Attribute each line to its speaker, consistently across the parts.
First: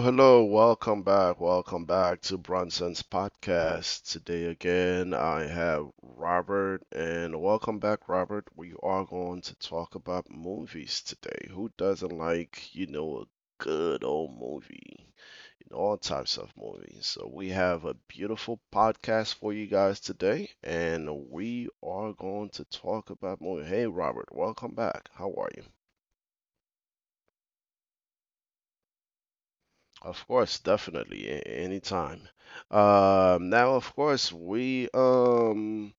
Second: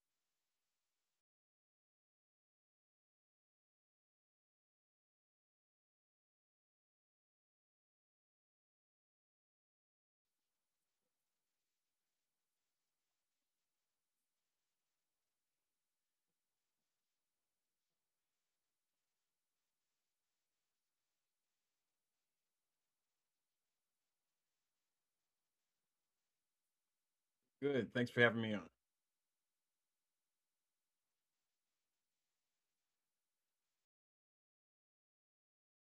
Speaker 1: hello. Welcome back. Welcome back to Bronson's podcast. Today again, I have Robert, and welcome back, Robert. We are going to talk about movies today. Who doesn't like, a good old movie? You know, all types of movies. So, we have a beautiful podcast for you guys today, and we are going to talk about movies. Hey, Robert, welcome back. How are you?
Speaker 2: Good. Thanks for having me on.
Speaker 1: Of course, definitely, anytime. Now, of course, we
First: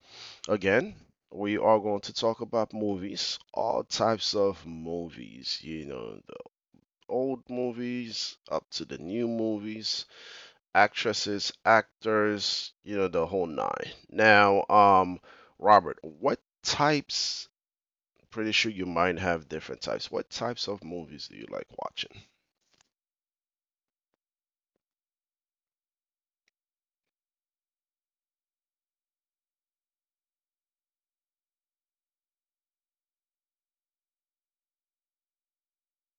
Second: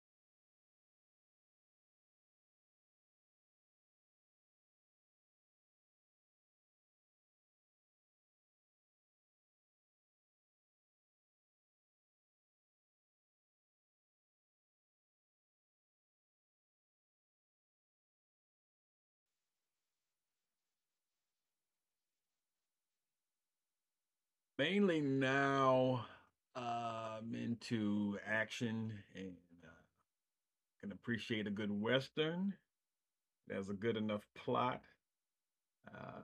Speaker 1: again we are going to talk about movies, all types of movies. You know, the old movies up to the new movies, actresses, actors. You know, the whole nine. Robert, what types? Pretty sure you might have different types. What types of movies do you like watching?
Speaker 2: Mainly now, I'm into action and uh, can appreciate a good Western. There's a good enough plot. Uh,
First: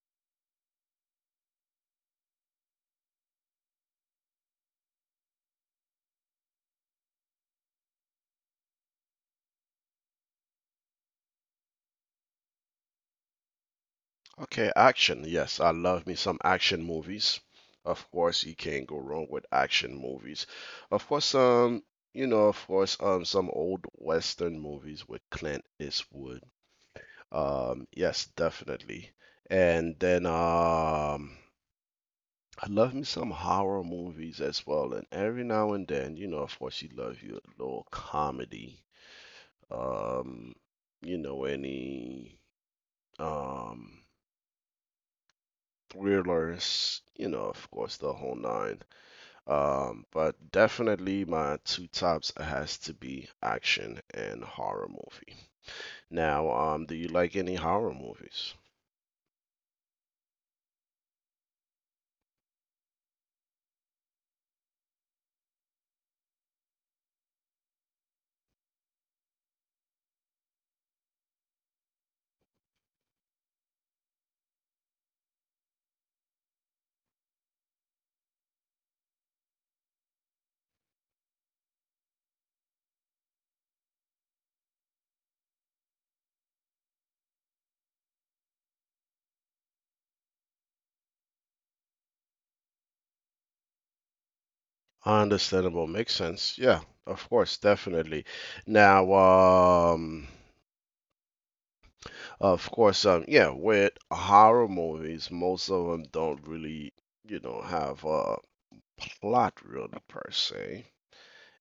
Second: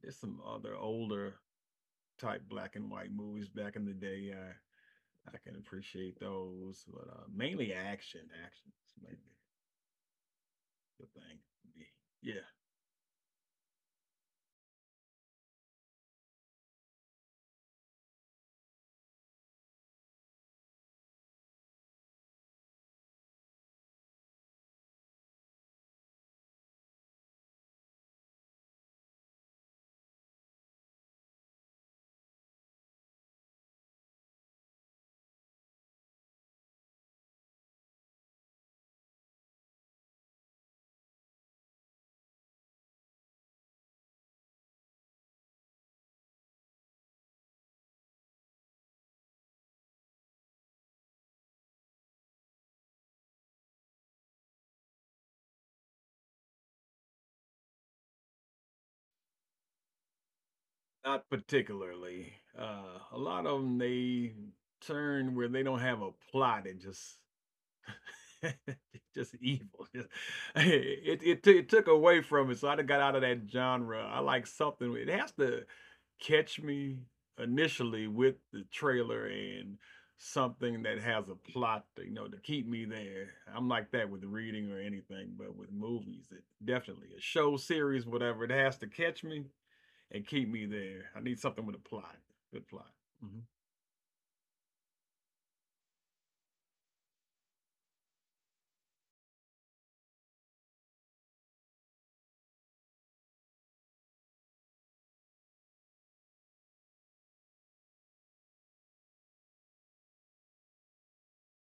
Speaker 2: there's some other older type black and white movies back in the day. I can appreciate those, but mainly action. Action is mainly the thing for me. Yeah,
Speaker 1: Okay, action. Yes, I love me some action movies. Of course, you can't go wrong with action movies. Of course, um, you know, some old Western movies with Clint Eastwood. Yes, definitely. And then, um, I love me some horror movies as well, and every now and then, you know, of course, you love your little comedy. Um, you know, any um thrillers, you know, of course, the whole nine. But definitely my two tops has to be action and horror movie. Do you like any horror movies?
Speaker 2: not particularly. A lot of them they turn where they don't have a plot. It just Just evil. Just- It took away from it, so I done got out of that genre. I like something. It has to catch me initially with the trailer and something that has a plot, to, you know, to keep me there. I'm like that with reading or anything, but with movies, it definitely a show, series, whatever. It has to catch me and keep me there. I need something with a plot, good plot. Mhm.
Speaker 1: Understandable, makes sense. Yeah, of course, definitely. Now. Of course, yeah, with horror movies, most of them don't really, you know, have a plot really per se.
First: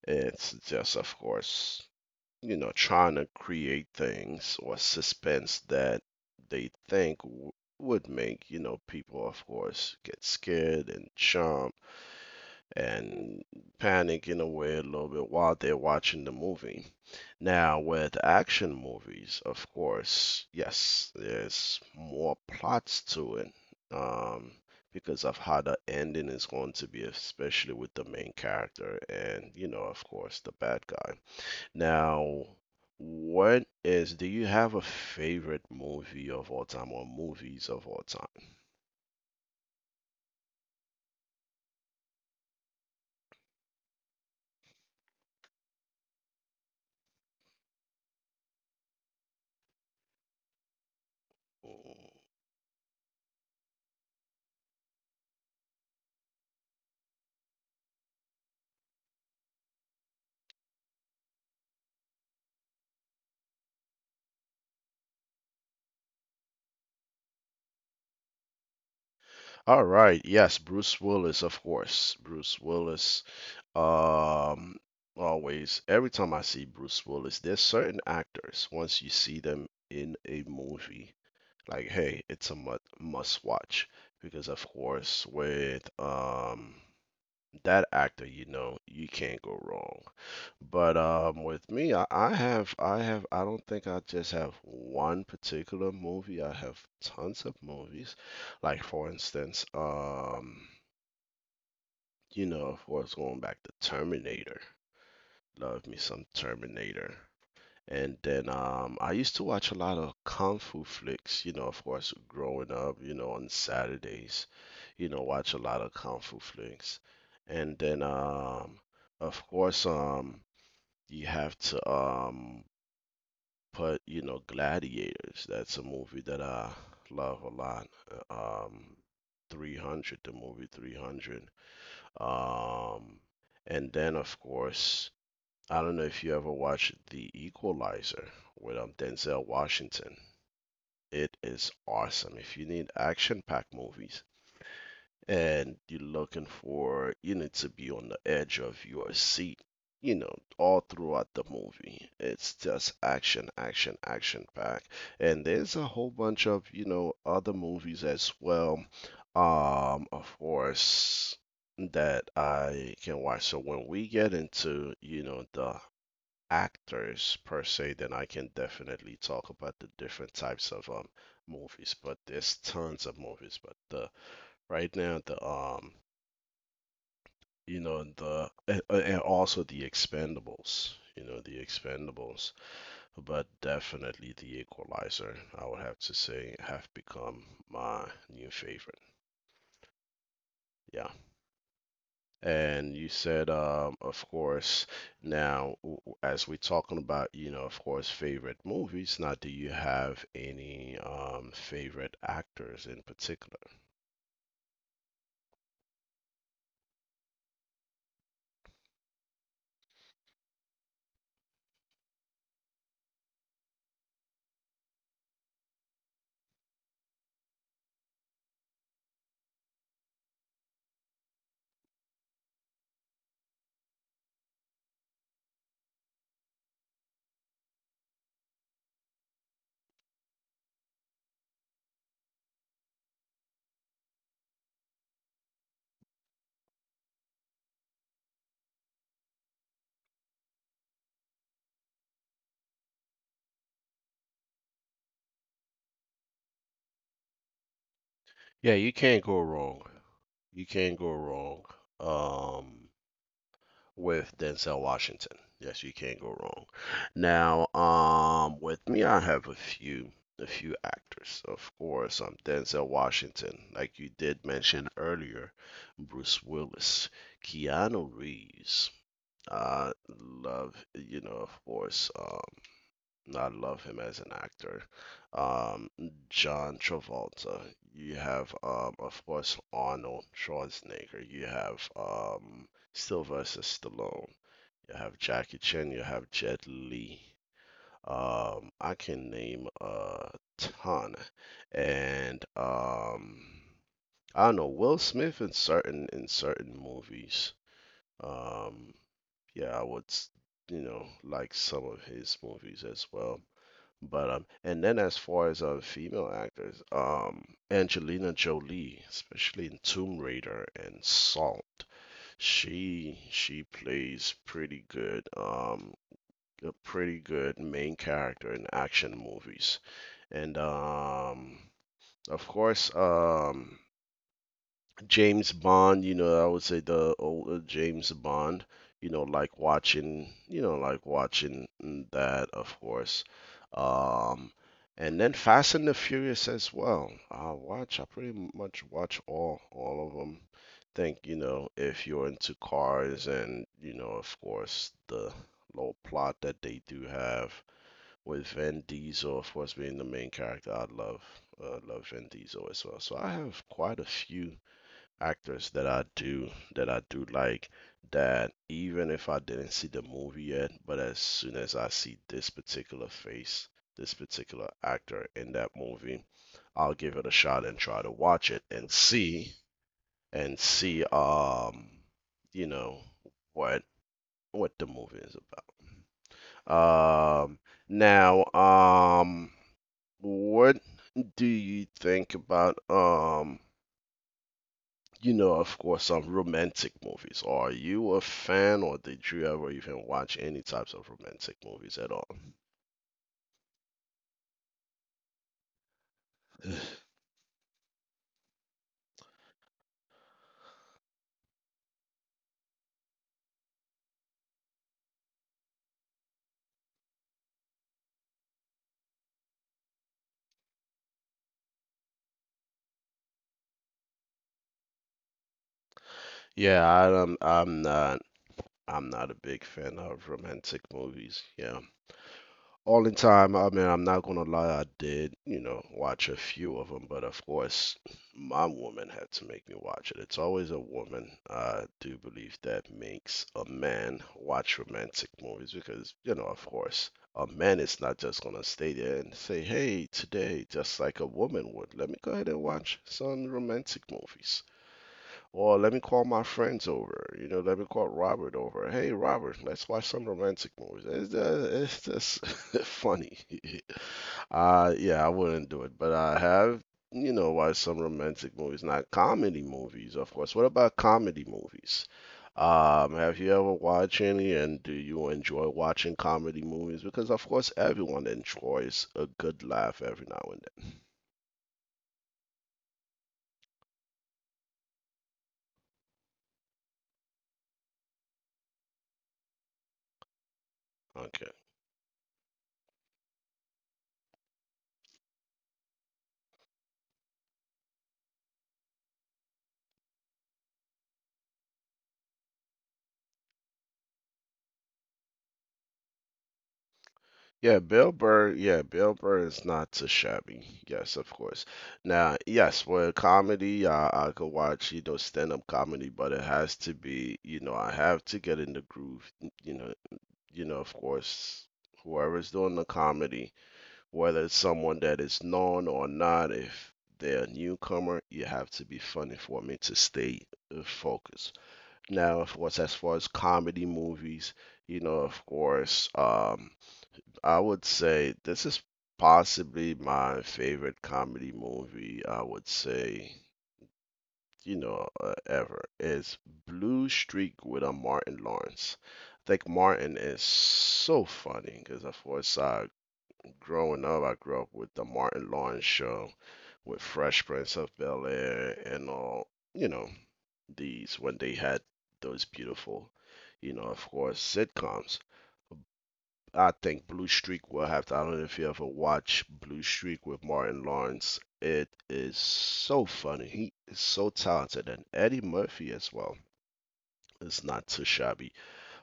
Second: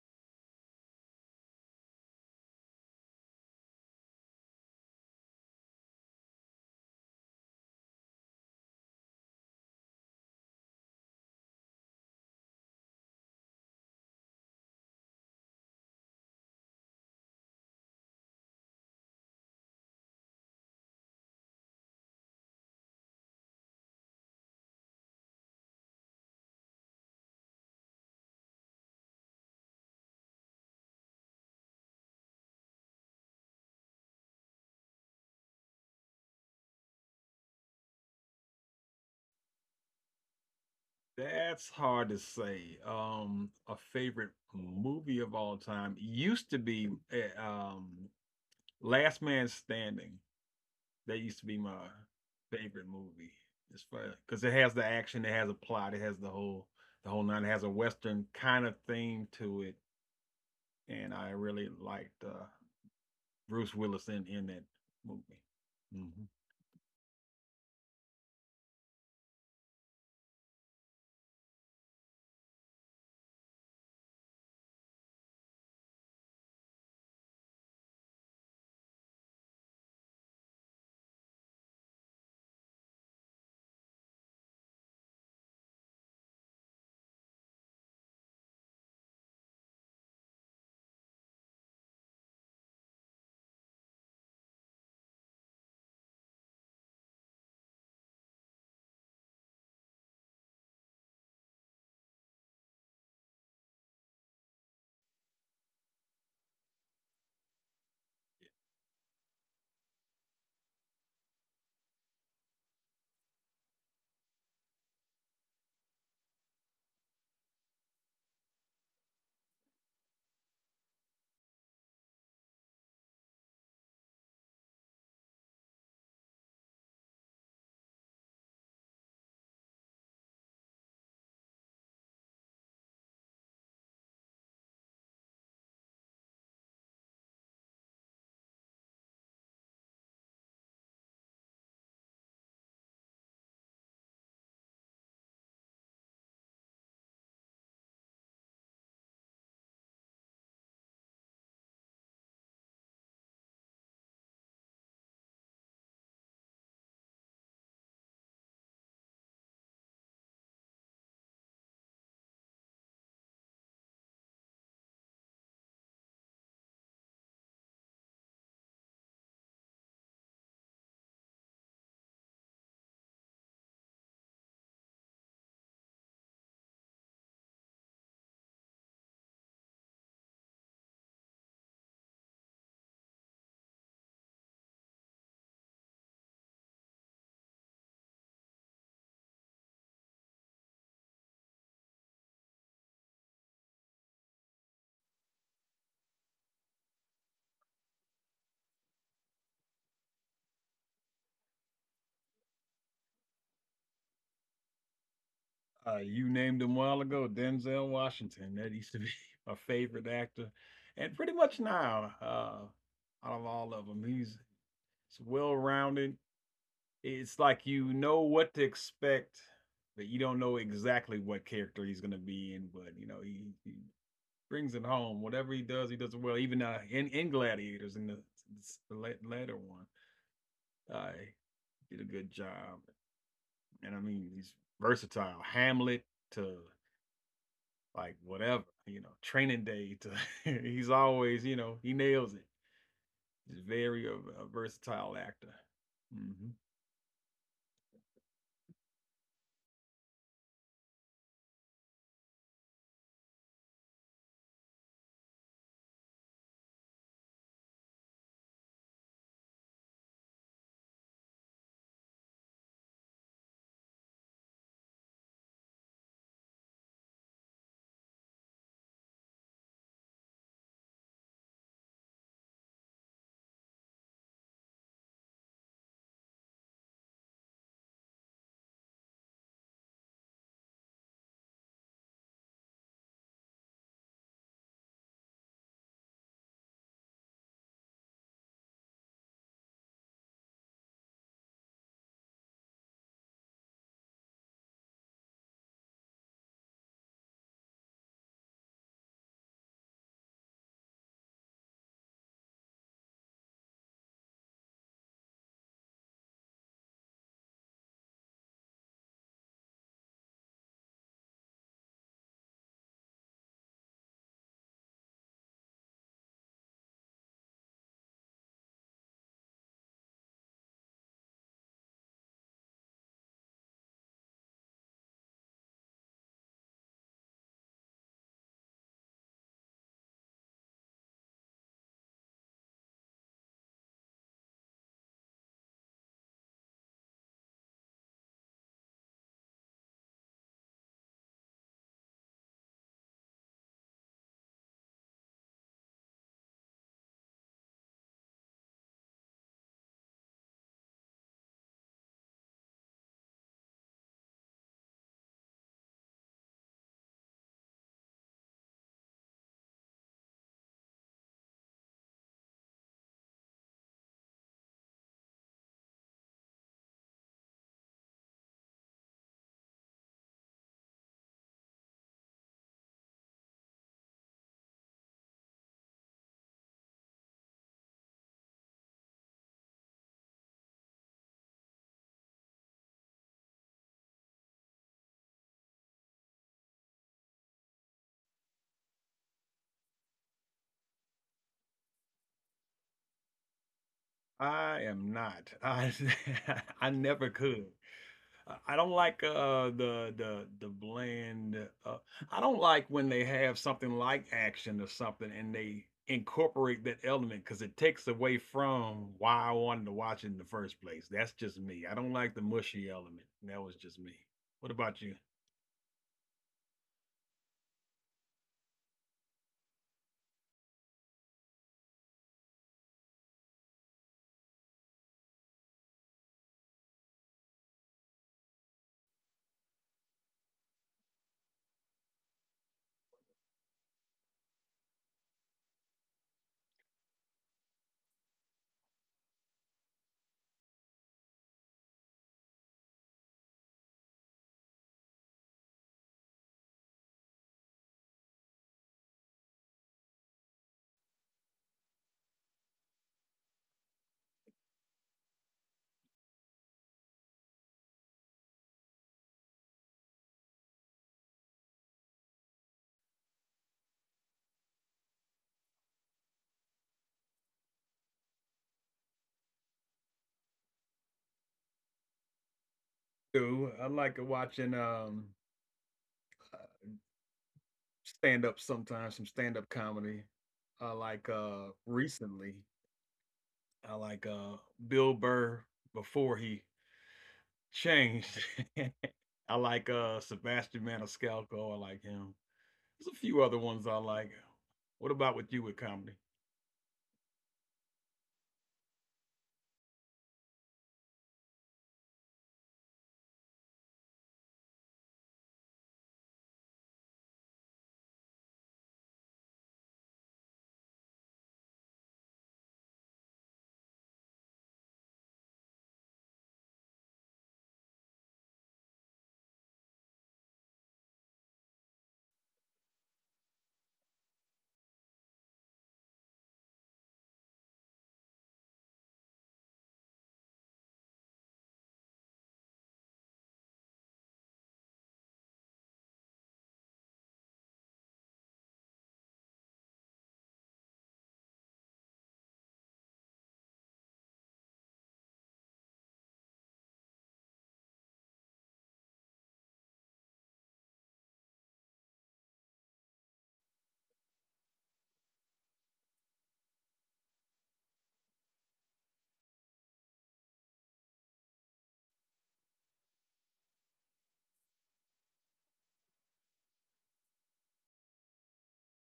Speaker 1: It's just, of course, you know, trying to create things or suspense that they think would make, you know, people, of course, get scared and jump and panic in a way a little bit while they're watching the movie. Now, with action movies, of course, yes, there's more plots to it um, because of how the ending is going to be, especially with the main character and, you know, of course, the bad guy. Now, do you have a favorite movie of all time or movies of all time?
Speaker 2: That's hard to say. A favorite movie of all time used to be Last Man Standing. That used to be my favorite movie. It's fun because it has the action, it has a plot, it has the whole nine. It has a western kind of theme to it, and I really liked Bruce Willis in that movie. Mhm.
Speaker 1: All right, yes, Bruce Willis, of course. Bruce Willis Um, Always, every time I see Bruce Willis, there's certain actors, once you see them in a movie, like, hey, it's a mu must watch. Because, of course, with that actor, you know, you can't go wrong. But with me, I don't think I just have one particular movie. I have tons of movies. Like, for instance, um, you know, of course, going back to Terminator. Love me some Terminator. And then I used to watch a lot of kung fu flicks, you know, of course, growing up, you know, on Saturdays, you know, watch a lot of kung fu flicks. And then, of course, you have to put, you know, Gladiators. That's a movie that I love a lot. Uh, Um, 300, the movie 300. Um, and then, of course, I don't know if you ever watched The Equalizer with Denzel Washington. It is awesome. If you need action-packed movies and you're looking for, you need to be on the edge of your seat, you know, all throughout the movie. It's just action, action, action packed. And there's a whole bunch of, you know, other movies as well. Of course, that I can watch. So when we get into, you know, the actors per se, then I can definitely talk about the different types of movies. But there's tons of movies. But the right now the you know the And also the Expendables. You know the Expendables, but definitely the Equalizer. I would have to say have become my new favorite. Yeah. And you said, of course, now, as we're talking about, you know, of course, favorite movies, now, do you have any favorite actors in particular?
Speaker 2: You named him a while ago, Denzel Washington. That used to be my favorite actor, and pretty much now, out of all of them, he's well-rounded. It's like you know what to expect, but you don't know exactly what character he's going to be in. But you know, he brings it home. Whatever he does it well. Even in Gladiators, in the later one, he did a good job. And I mean, he's versatile. Hamlet to like whatever, you know, training day to he's always, you know, he nails it. He's very a versatile actor. Hmm.
Speaker 1: Yeah, you can't go wrong. You can't go wrong. Um, with Denzel Washington. Yes, you can't go wrong. With me, I have a few actors. Denzel Washington, like you did mention earlier, Bruce Willis, Keanu Reeves. I love, you know, I love him as an actor. Um, John Travolta. You have, of course, Arnold Schwarzenegger. You have, Sylvester Stallone. You have Jackie Chan. You have Jet Li. I can name a ton, and I don't know Will Smith in certain movies. Um, yeah, I would you know like some of his movies as well. But and then as far as female actors, Angelina Jolie, especially in Tomb Raider and Salt, she plays pretty good. A pretty good main character in action movies. And um, of course, um, James Bond, you know, I would say the older James Bond, you know, like watching that, of course. Um, and then Fast and the Furious as well. I pretty much watch all of them. Think, you know, if you're into cars and, you know, of course, the little plot that they do have with Vin Diesel, of course, being the main character. I love love Vin Diesel as well. So I have quite a few actors that I do like that even if I didn't see the movie yet, but as soon as I see this particular face, this particular actor in that movie, I'll give it a shot and try to watch it and see and see um you know what what the movie is about. Now what do you think about you know, of course, some romantic movies? Are you a fan, or did you ever even watch any types of romantic movies at all?
Speaker 2: I am not. I I never could. I don't like the the bland uh I don't like when they have something like action or something and they incorporate that element because it takes away from why I wanted to watch it in the first place. That's just me. I don't like the mushy element. That was just me. What about you?
Speaker 1: Yeah, I, I'm not. I'm not a big fan of romantic movies. Yeah. All in time, I mean, I'm not gonna lie, I did, you know, watch a few of them, but of course, my woman had to make me watch it. It's always a woman, I do believe, that makes a man watch romantic movies because, you know, of course, a man is not just gonna stay there and say, hey, today, just like a woman would, let me go ahead and watch some romantic movies. Or let me call my friends over. You know, let me call Robert over. Hey, Robert, let's watch some romantic movies. It's just funny. Yeah, I wouldn't do it, but I have, you know, watched some romantic movies, not comedy movies, of course. What about comedy movies? Have you ever watched any, and do you enjoy watching comedy movies? Because of course, everyone enjoys a good laugh every now and
Speaker 2: Do. I like watching stand up sometimes, some stand up comedy. I
Speaker 1: then.
Speaker 2: like
Speaker 1: Okay.
Speaker 2: recently, I like Bill Burr before he changed. I like Sebastian Maniscalco. I like him. There's a few other ones I like. What about with you with comedy?
Speaker 1: Yeah, Bill Burr. Yeah, Bill Burr is not too shabby. Yes, of course. Now, yes, for comedy, I could watch, you know, stand-up comedy, but it has to be, you know, I have to get in the groove, you know, of course, whoever's doing the comedy, whether it's someone that is known or not, if they're a newcomer, you have to be funny for me to stay focused. Now, of course, as far as comedy movies, you know, of course, um, I would say this is possibly my favorite comedy movie, I would say, ever, is Blue Streak with a Martin Lawrence. I think Martin is so funny because, of course, I grew up with the Martin Lawrence show with Fresh Prince of Bel-Air and all, you know, these when they had those beautiful, you know, of course, sitcoms. I think Blue Streak will have to. I don't know if you ever watch Blue Streak with Martin Lawrence. It is so funny. He is so talented, and Eddie Murphy as well. It's not too shabby.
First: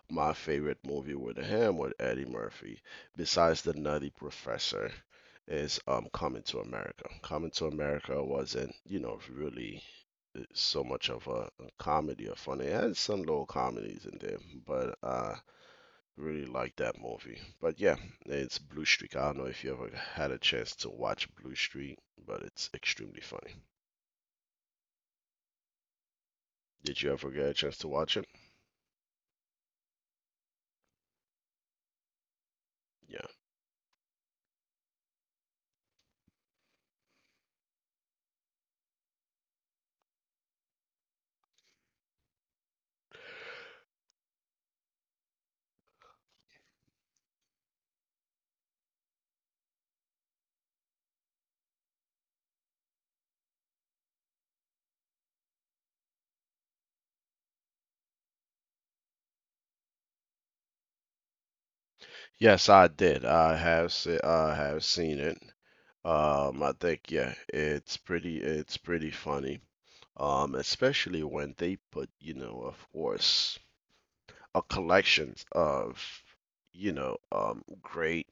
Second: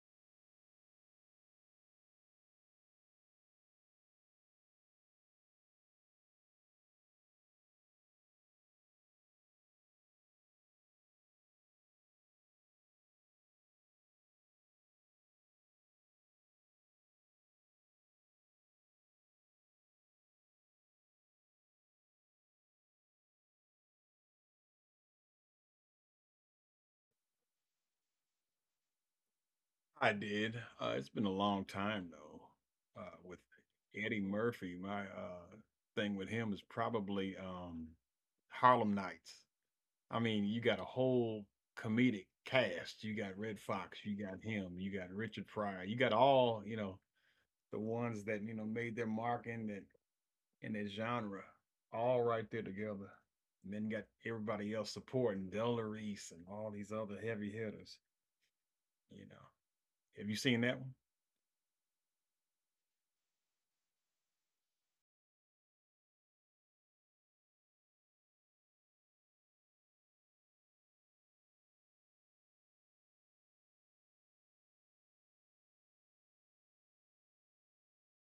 Speaker 1: My favorite movie with him with Eddie Murphy, besides The Nutty Professor, is Coming to America. Coming to America wasn't, you know, really so much of a comedy or funny. It had some little comedies in there, but really like that movie. But yeah, it's Blue Streak. I don't know if you ever had a chance to watch Blue Streak, but it's extremely funny. Did you ever get a chance to watch it?
Speaker 2: I did. It's been a long time though.
Speaker 1: Yeah.
Speaker 2: With Eddie Murphy, my thing with him is probably Harlem Nights. I mean, you got a whole comedic cast. You got Red Fox, you got him, you got Richard Pryor, you got all, you know, the ones that, you know, made their mark in that genre, all right there together. And then got everybody else supporting Delta Reese and all these other heavy hitters, you know. Have you seen that one?
Speaker 1: Yes, I did. I have seen it. I think yeah, it's pretty funny. Especially when they put, you know, of course, a collection of, you know, great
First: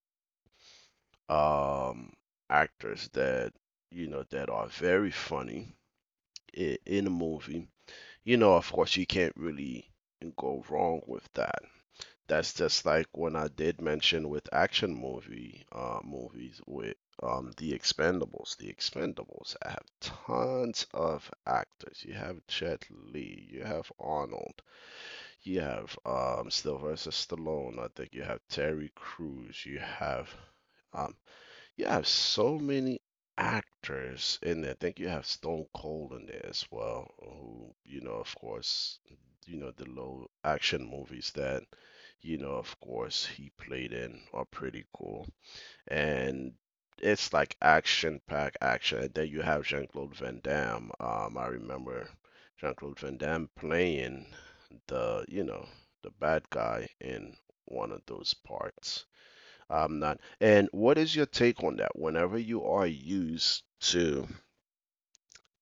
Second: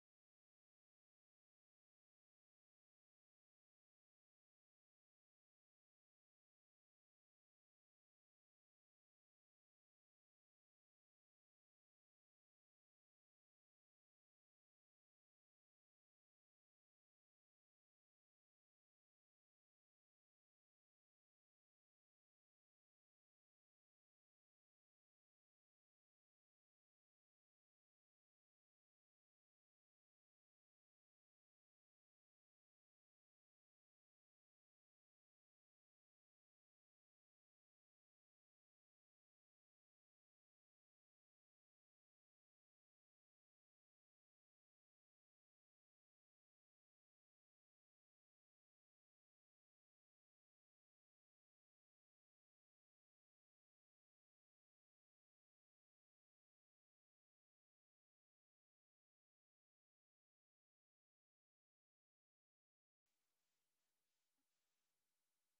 Speaker 1: um actors that you know that are very funny in a movie, you know, of course, you can't really go wrong with that. That's just like when I did mention with action movies with The Expendables. The Expendables have tons of actors. You have Jet Li, you have Arnold, you have Sylvester Stallone. I think you have Terry Crews, you have. Um, you have so many actors in there. I think you have Stone Cold in there as well, who, you know, of course, the low action movies that, of course, he played in are pretty cool. And it's like action pack action. And then you have Jean-Claude Van Damme. I remember Jean-Claude Van Damme playing the, you know, the bad guy in one of those parts. I'm not. And what is your take on that? Whenever you are used to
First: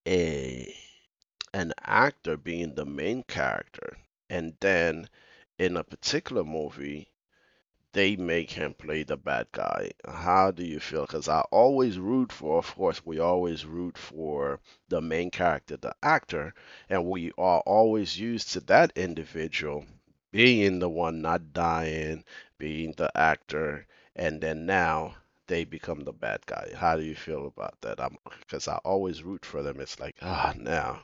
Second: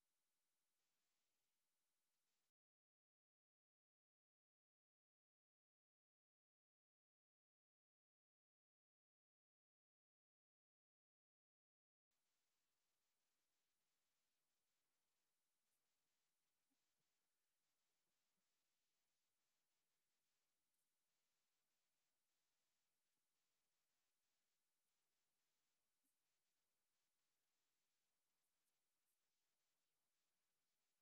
Speaker 1: a an actor being the main character, and then in a particular movie they make him play the bad guy. How do you feel? Because I always root for, of course, we always root for the main character, the actor, and we are always used to that individual being the one not dying, being the actor, and then now they become the bad guy. How do you feel about that? I'm because I always root for them. It's like, ah, now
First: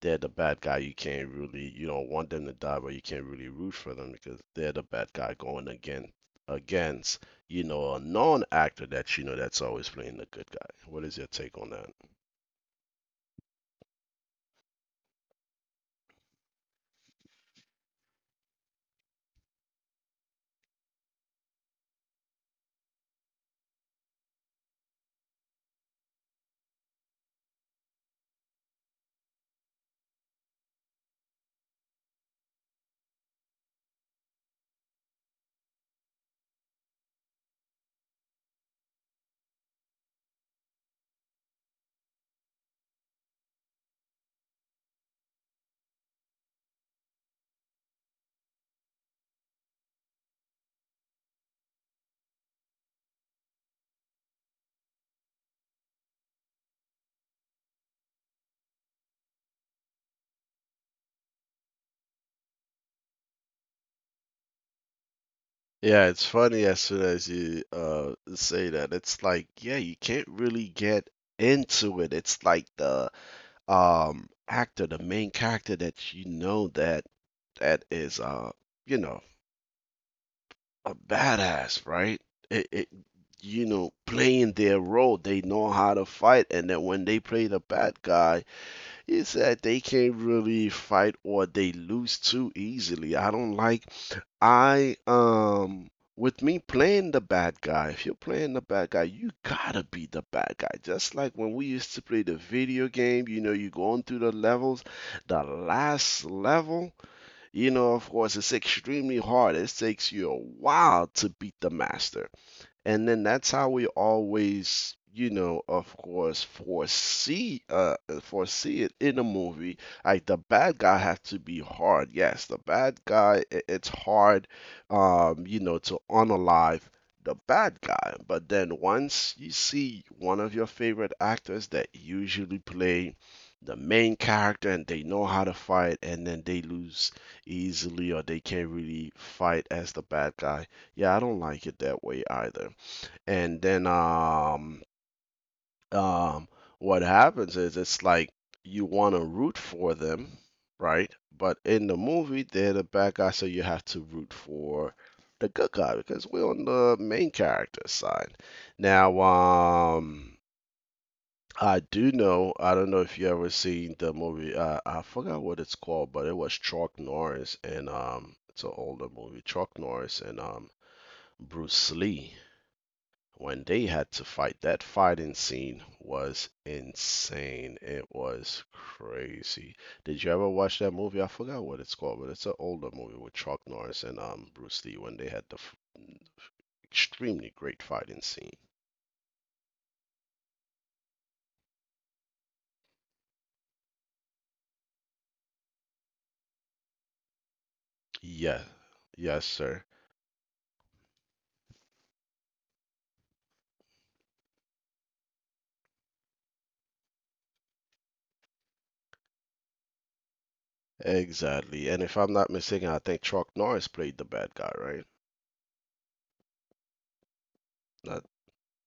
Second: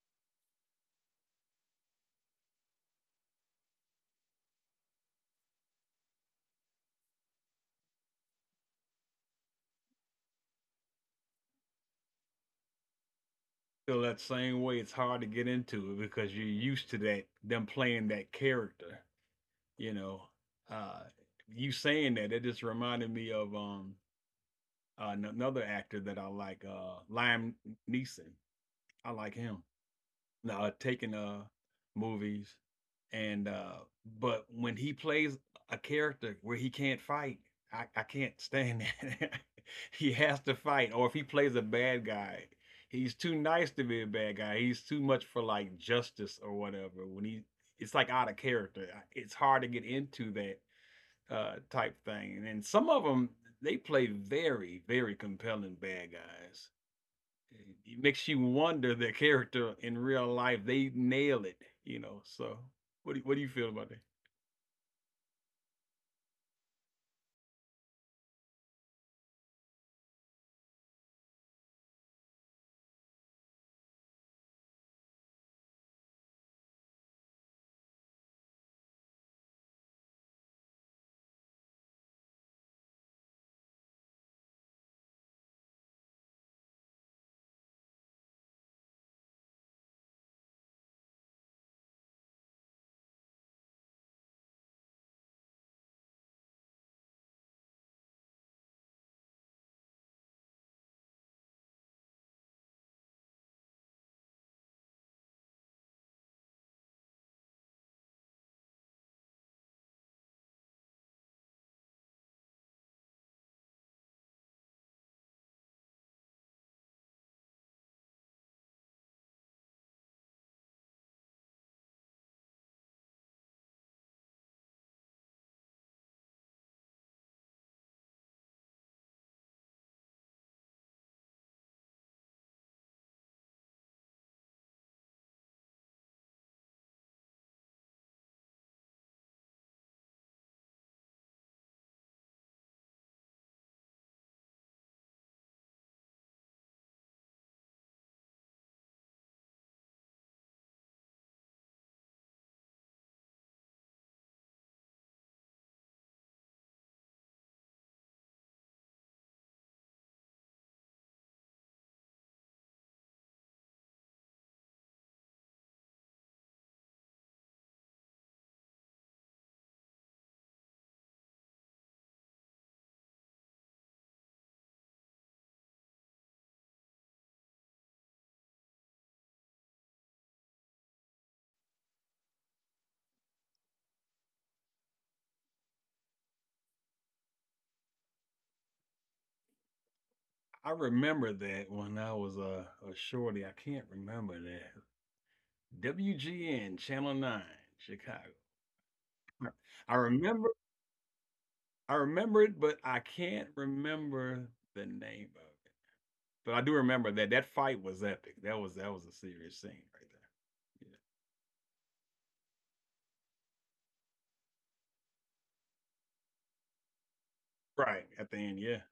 Speaker 1: they're the bad guy. You can't really, you don't want them to die, but you can't really root for them because they're the bad guy going again against, a non-actor that you know that's always playing the good guy. What is your take on that?
Speaker 2: Feel that same way, it's hard to get into it because you're used to that, them playing that character, you know. Uh you saying that, it just reminded me of another actor that I like, Liam Neeson. I like him. Now, taking movies and but when he plays a character where he can't fight, I can't stand that. He has to fight, or if he plays a bad guy, he's too nice to be a bad guy. He's too much for like justice or whatever. It's like out of character. It's hard to get into that type thing. And then some of them, they play very, very compelling bad guys. It makes you wonder their character in real life. They nail it, you know. So, what do you feel about that?
Speaker 1: Yeah, it's funny as soon as you say that. It's like, yeah, you can't really get into it. It's like the actor, the main character that you know that is you know a badass, right? It, it, playing their role. They know how to fight, and then when they play the bad guy, it's that they can't really fight or they lose too easily. I don't like. I. With me playing the bad guy, if you're playing the bad guy, you gotta be the bad guy. Just like when we used to play the video game, you know, you're going through the levels. The last level, you know, of course, it's extremely hard. It takes you a while to beat the master. And then that's how we always, you know, of course, foresee it in a movie. Like the bad guy has to be hard. Yes, the bad guy, it's hard, you know, to unalive the bad guy. But then once you see one of your favorite actors that usually play the main character and they know how to fight and then they lose easily or they can't really fight as the bad guy. Yeah, I don't like it that way either. And then um what happens is it's like you want to root for them, right? But in the movie, they're the bad guy, so you have to root for the good guy because we're on the main character side. Now, I do know, I don't know if you ever seen the movie, I forgot what it's called, but it was Chuck Norris and it's an older movie, Chuck Norris and Bruce Lee. When they had to fight, that fighting scene was insane. It was crazy. Did you ever watch that movie? I forgot what it's called, but it's an older movie with Chuck Norris and Bruce Lee when they had the extremely great fighting scene.
Speaker 2: I remember that when I was a shorty. I can't remember that. WGN Channel 9, Chicago.
Speaker 1: Yeah,
Speaker 2: I
Speaker 1: yes, sir.
Speaker 2: I remember I remember it, but I can't remember the name of it. But I do remember that that fight was epic. That was a serious scene right there. Yeah.
Speaker 1: Exactly. And if I'm not mistaken, I think Chuck Norris played the bad guy, right?
Speaker 2: Right,
Speaker 1: Not
Speaker 2: at the end, yeah.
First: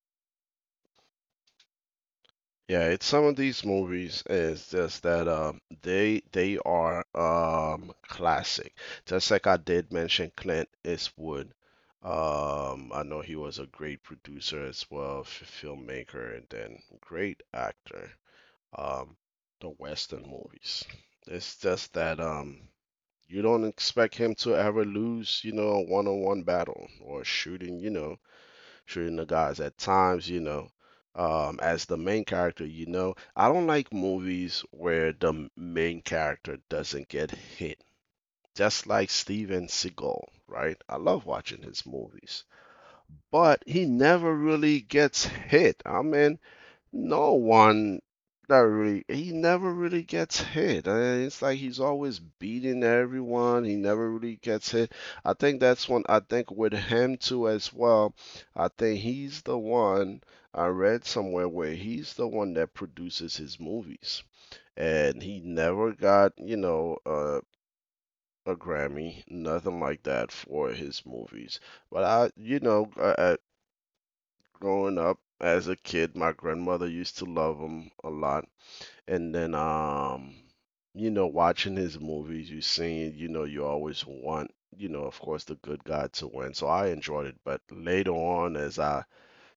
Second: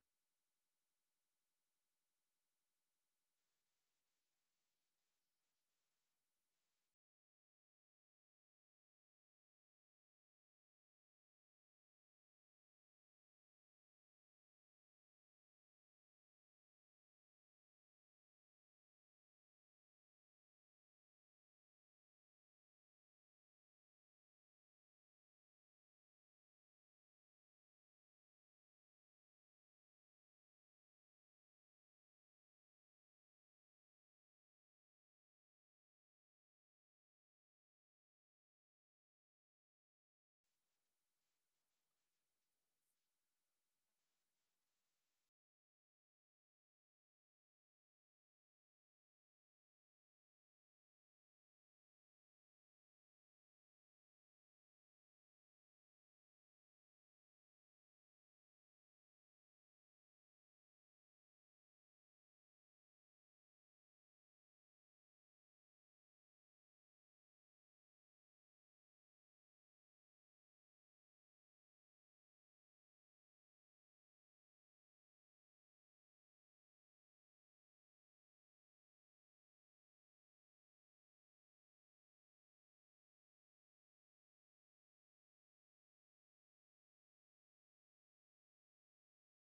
Speaker 1: Yeah, it's some of these movies is just that they are classic. Just like I did mention Clint Eastwood. I know he was a great producer as well, f filmmaker and then great actor. Um the Western movies. It's just that you don't expect him to ever lose, you know, a one-on-one battle or shooting, you know, shooting the guys at times, you know. As the main character, you know, I don't like movies where the main character doesn't get hit. Just like Steven Seagal, right? I love watching his movies, but he never really gets hit. I mean, no one that really he never really gets hit. And it's like he's always beating everyone. He never really gets hit. I think that's one I think with him too as well. I think he's the one I read somewhere where he's the one that produces his movies. And he never got, you know, a Grammy, nothing like that for his movies. But I, you know, growing up as a kid, my grandmother used to love him a lot, and then you know, watching his movies, you seen, you know, you always want, you know, of course, the good guy to win, so I enjoyed it. But later on, as I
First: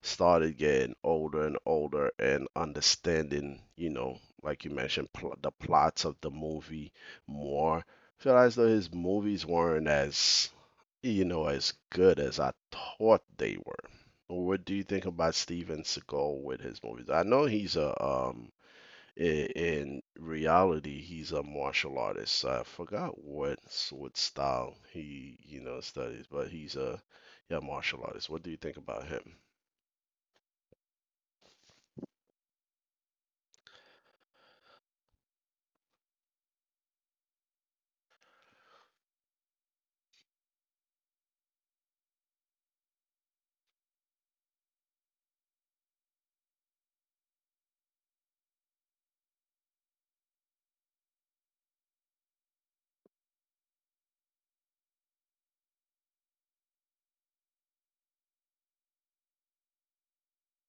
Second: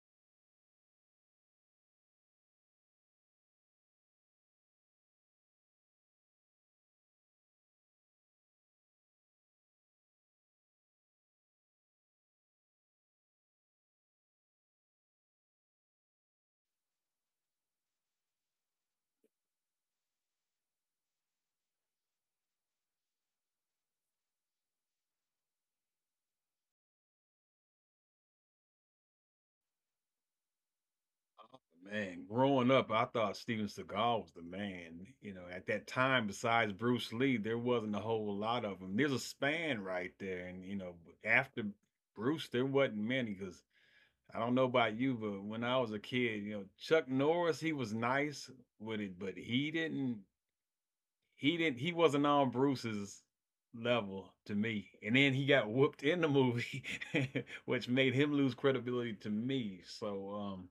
Speaker 1: started getting older and older and understanding, you know, like you mentioned, the plots of the movie more, feel as though his movies weren't as, you know, as good as I thought they were. What do you think about Steven Seagal with his movies? I know he's a in reality, he's a martial artist. So I forgot what style he, you know, studies, but he's a yeah martial artist. What do you think about him?
Speaker 2: Oh, man, growing up, I thought Steven Seagal was the man, you know, at that time, besides Bruce Lee, there wasn't a whole lot of them. There's a span right there, and, you know, after Bruce, there wasn't many. Cause I don't know about you, but when I was a kid, you know, Chuck Norris, he was nice with it, but he wasn't on Bruce's level to me, and then he got whooped in the movie, which made him lose credibility to me, so,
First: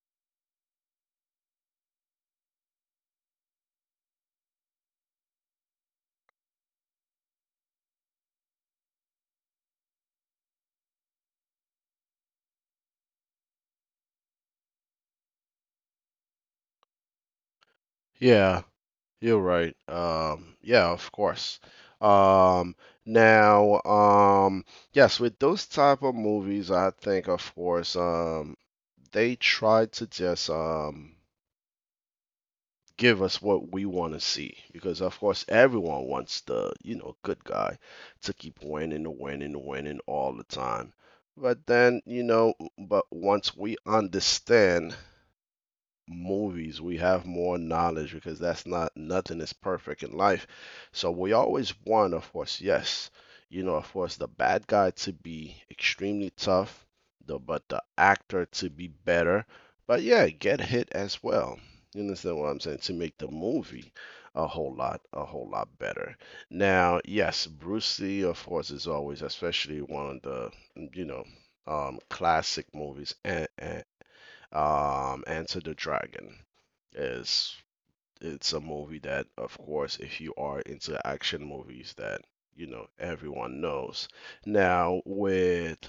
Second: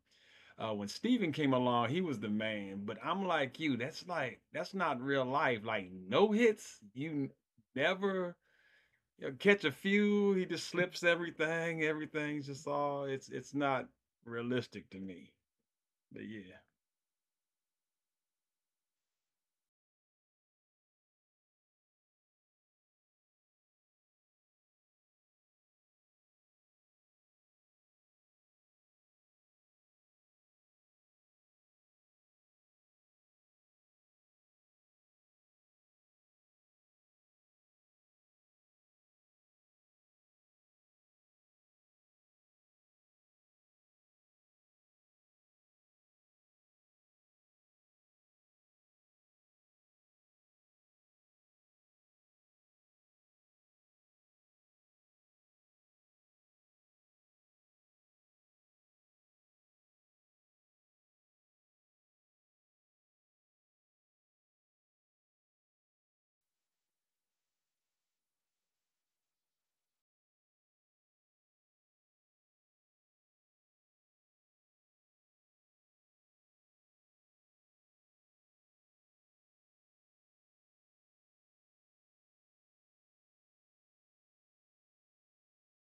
Speaker 2: When Steven came along, he was the man. But I'm like you. That's like that's not real life. Like no hits. You never, you know, catch a few. He just slips everything. Everything's just all. It's not realistic to me. But yeah,
Speaker 1: Yeah, you're right. Yeah, of course. Um, now, um, yes, with those type of movies, I think of course, they try to just give us what we want to see because of course everyone wants the, you know, good guy to keep winning winning winning all the time, but then, you know, but once we understand movies, we have more knowledge because that's not nothing is perfect in life. So we always want, of course, yes, you know, of course, the bad guy to be extremely tough, the but the actor to be better, but yeah, get hit as well. You understand what I'm saying? To make the movie a whole lot better. Now, yes, Bruce Lee, of course, is always, especially one of the, you know, classic movies, and Enter the Dragon is it's a movie that of course if you are into action movies that, you know, everyone knows. Now with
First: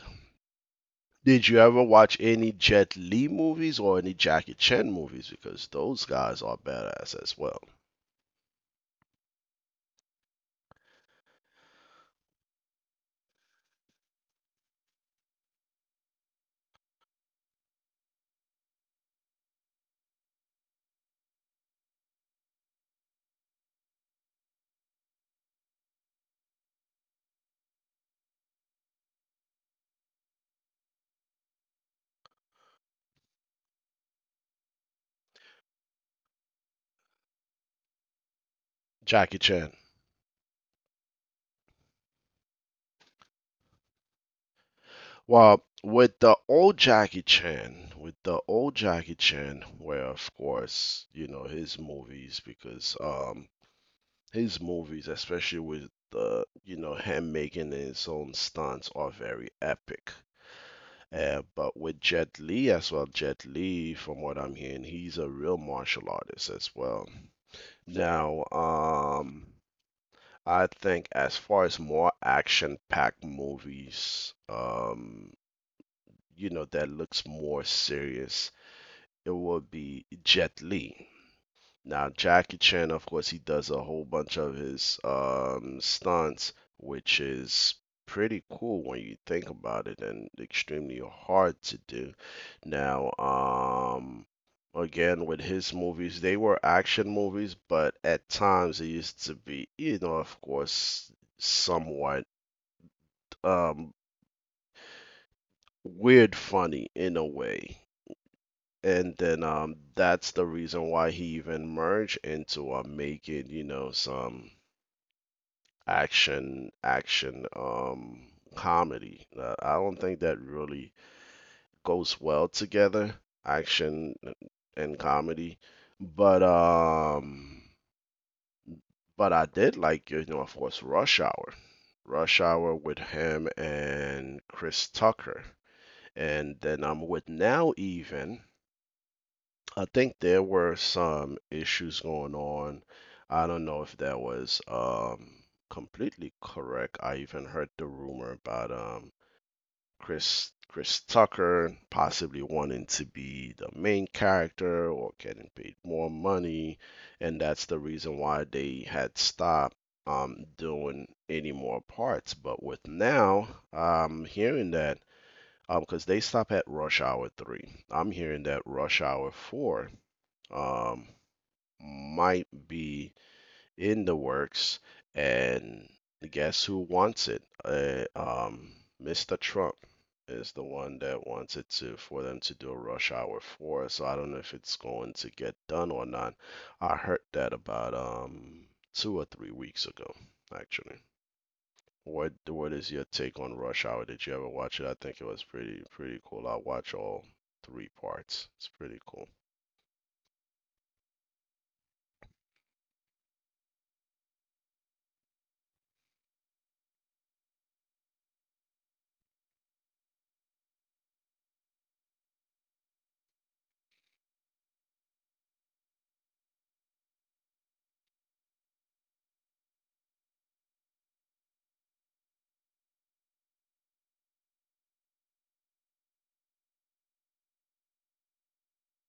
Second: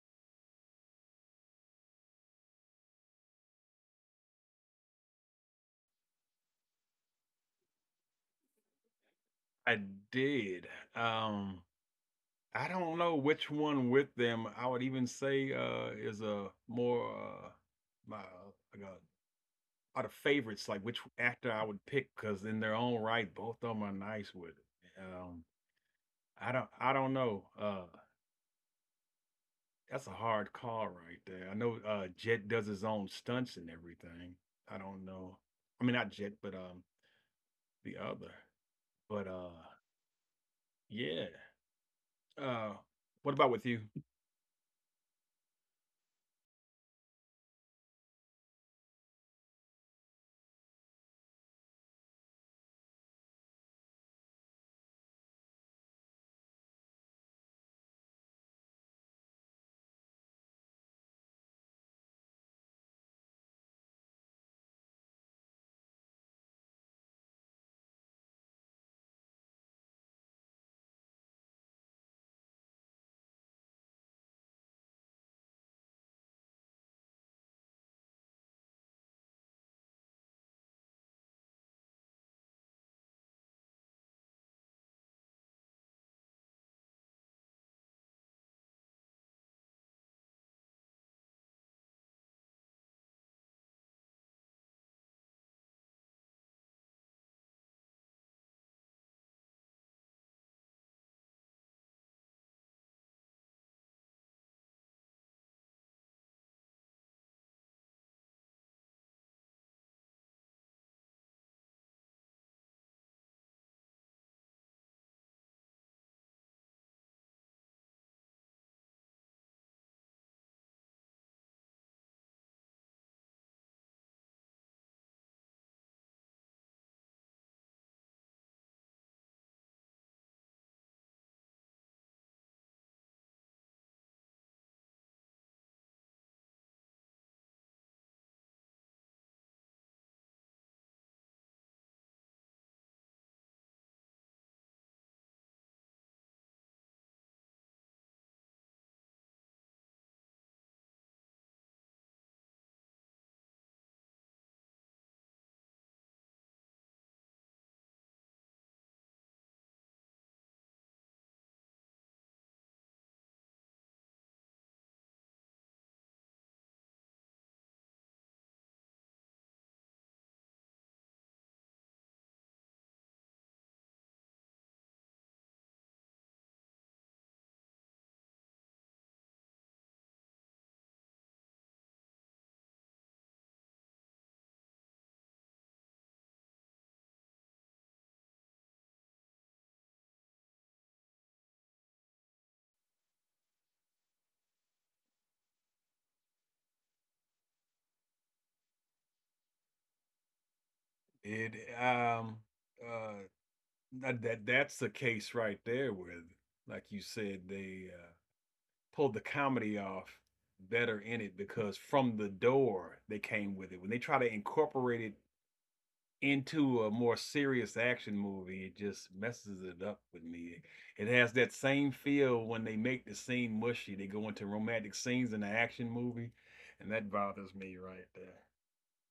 Speaker 1: Did you ever watch any Jet Li movies or any Jackie Chan movies? Because those guys are badass as well.
Speaker 2: I did. Um, I don't know which one with them. I would even say is a more my like a out of favorites. Like which actor I would pick because in their own right, both of them are nice with it. I don't know. That's a hard call right there. I know Jet does his own stunts and everything. I don't know. I mean not Jet, but the other.
Speaker 1: Jackie
Speaker 2: But
Speaker 1: Chan.
Speaker 2: yeah. Uh what about with you?
Speaker 1: Well, with the old Jackie Chan, where of course, you know, his movies, because especially with the, you know, him making his own stunts, are very epic. But with Jet Li as well, Jet Li, from what I'm hearing, he's a real martial artist as well. Now, I think as far as more action-packed movies, you know, that looks more serious, it would be Jet Li. Now, Jackie Chan, of course, he does a whole bunch of his stunts, which is pretty cool when you think about it and extremely hard to do. Now, again, with his movies, they were action movies, but at times they used to be, you know, of course, somewhat um, weird funny in a way. And then that's the reason why he even merged into making, you know, some action comedy. I don't think that really goes well together, action and comedy. But um but I did like, you know, of course, Rush Hour. Rush Hour with him and Chris Tucker. And then I'm with Now Even I think there were some issues going on. I don't know if that was completely correct. I even heard the rumor about Chris Tucker possibly wanting to be the main character or getting paid more money, and that's the reason why they had stopped doing any more parts. But with now, I'm hearing that because they stop at Rush Hour 3. I'm hearing that Rush Hour 4 um, might be in the works, and guess who wants it? Mr. Trump is the one that wants it to for them to do a rush hour four. So I don't know if it's going to get done or not. I heard that about 2 or 3 weeks ago, actually. What is your take on Rush Hour? Did you ever watch it? I think it was pretty pretty cool. I watch all three parts. It's pretty cool.
Speaker 2: It um uh that's the case right there where like you said they pulled the comedy off better in it because from the door they came with it. When they try to incorporate it into a more serious action movie, it just messes it up with me. It has that same feel when they make the scene mushy. They go into romantic scenes in an action movie, and that bothers me right there.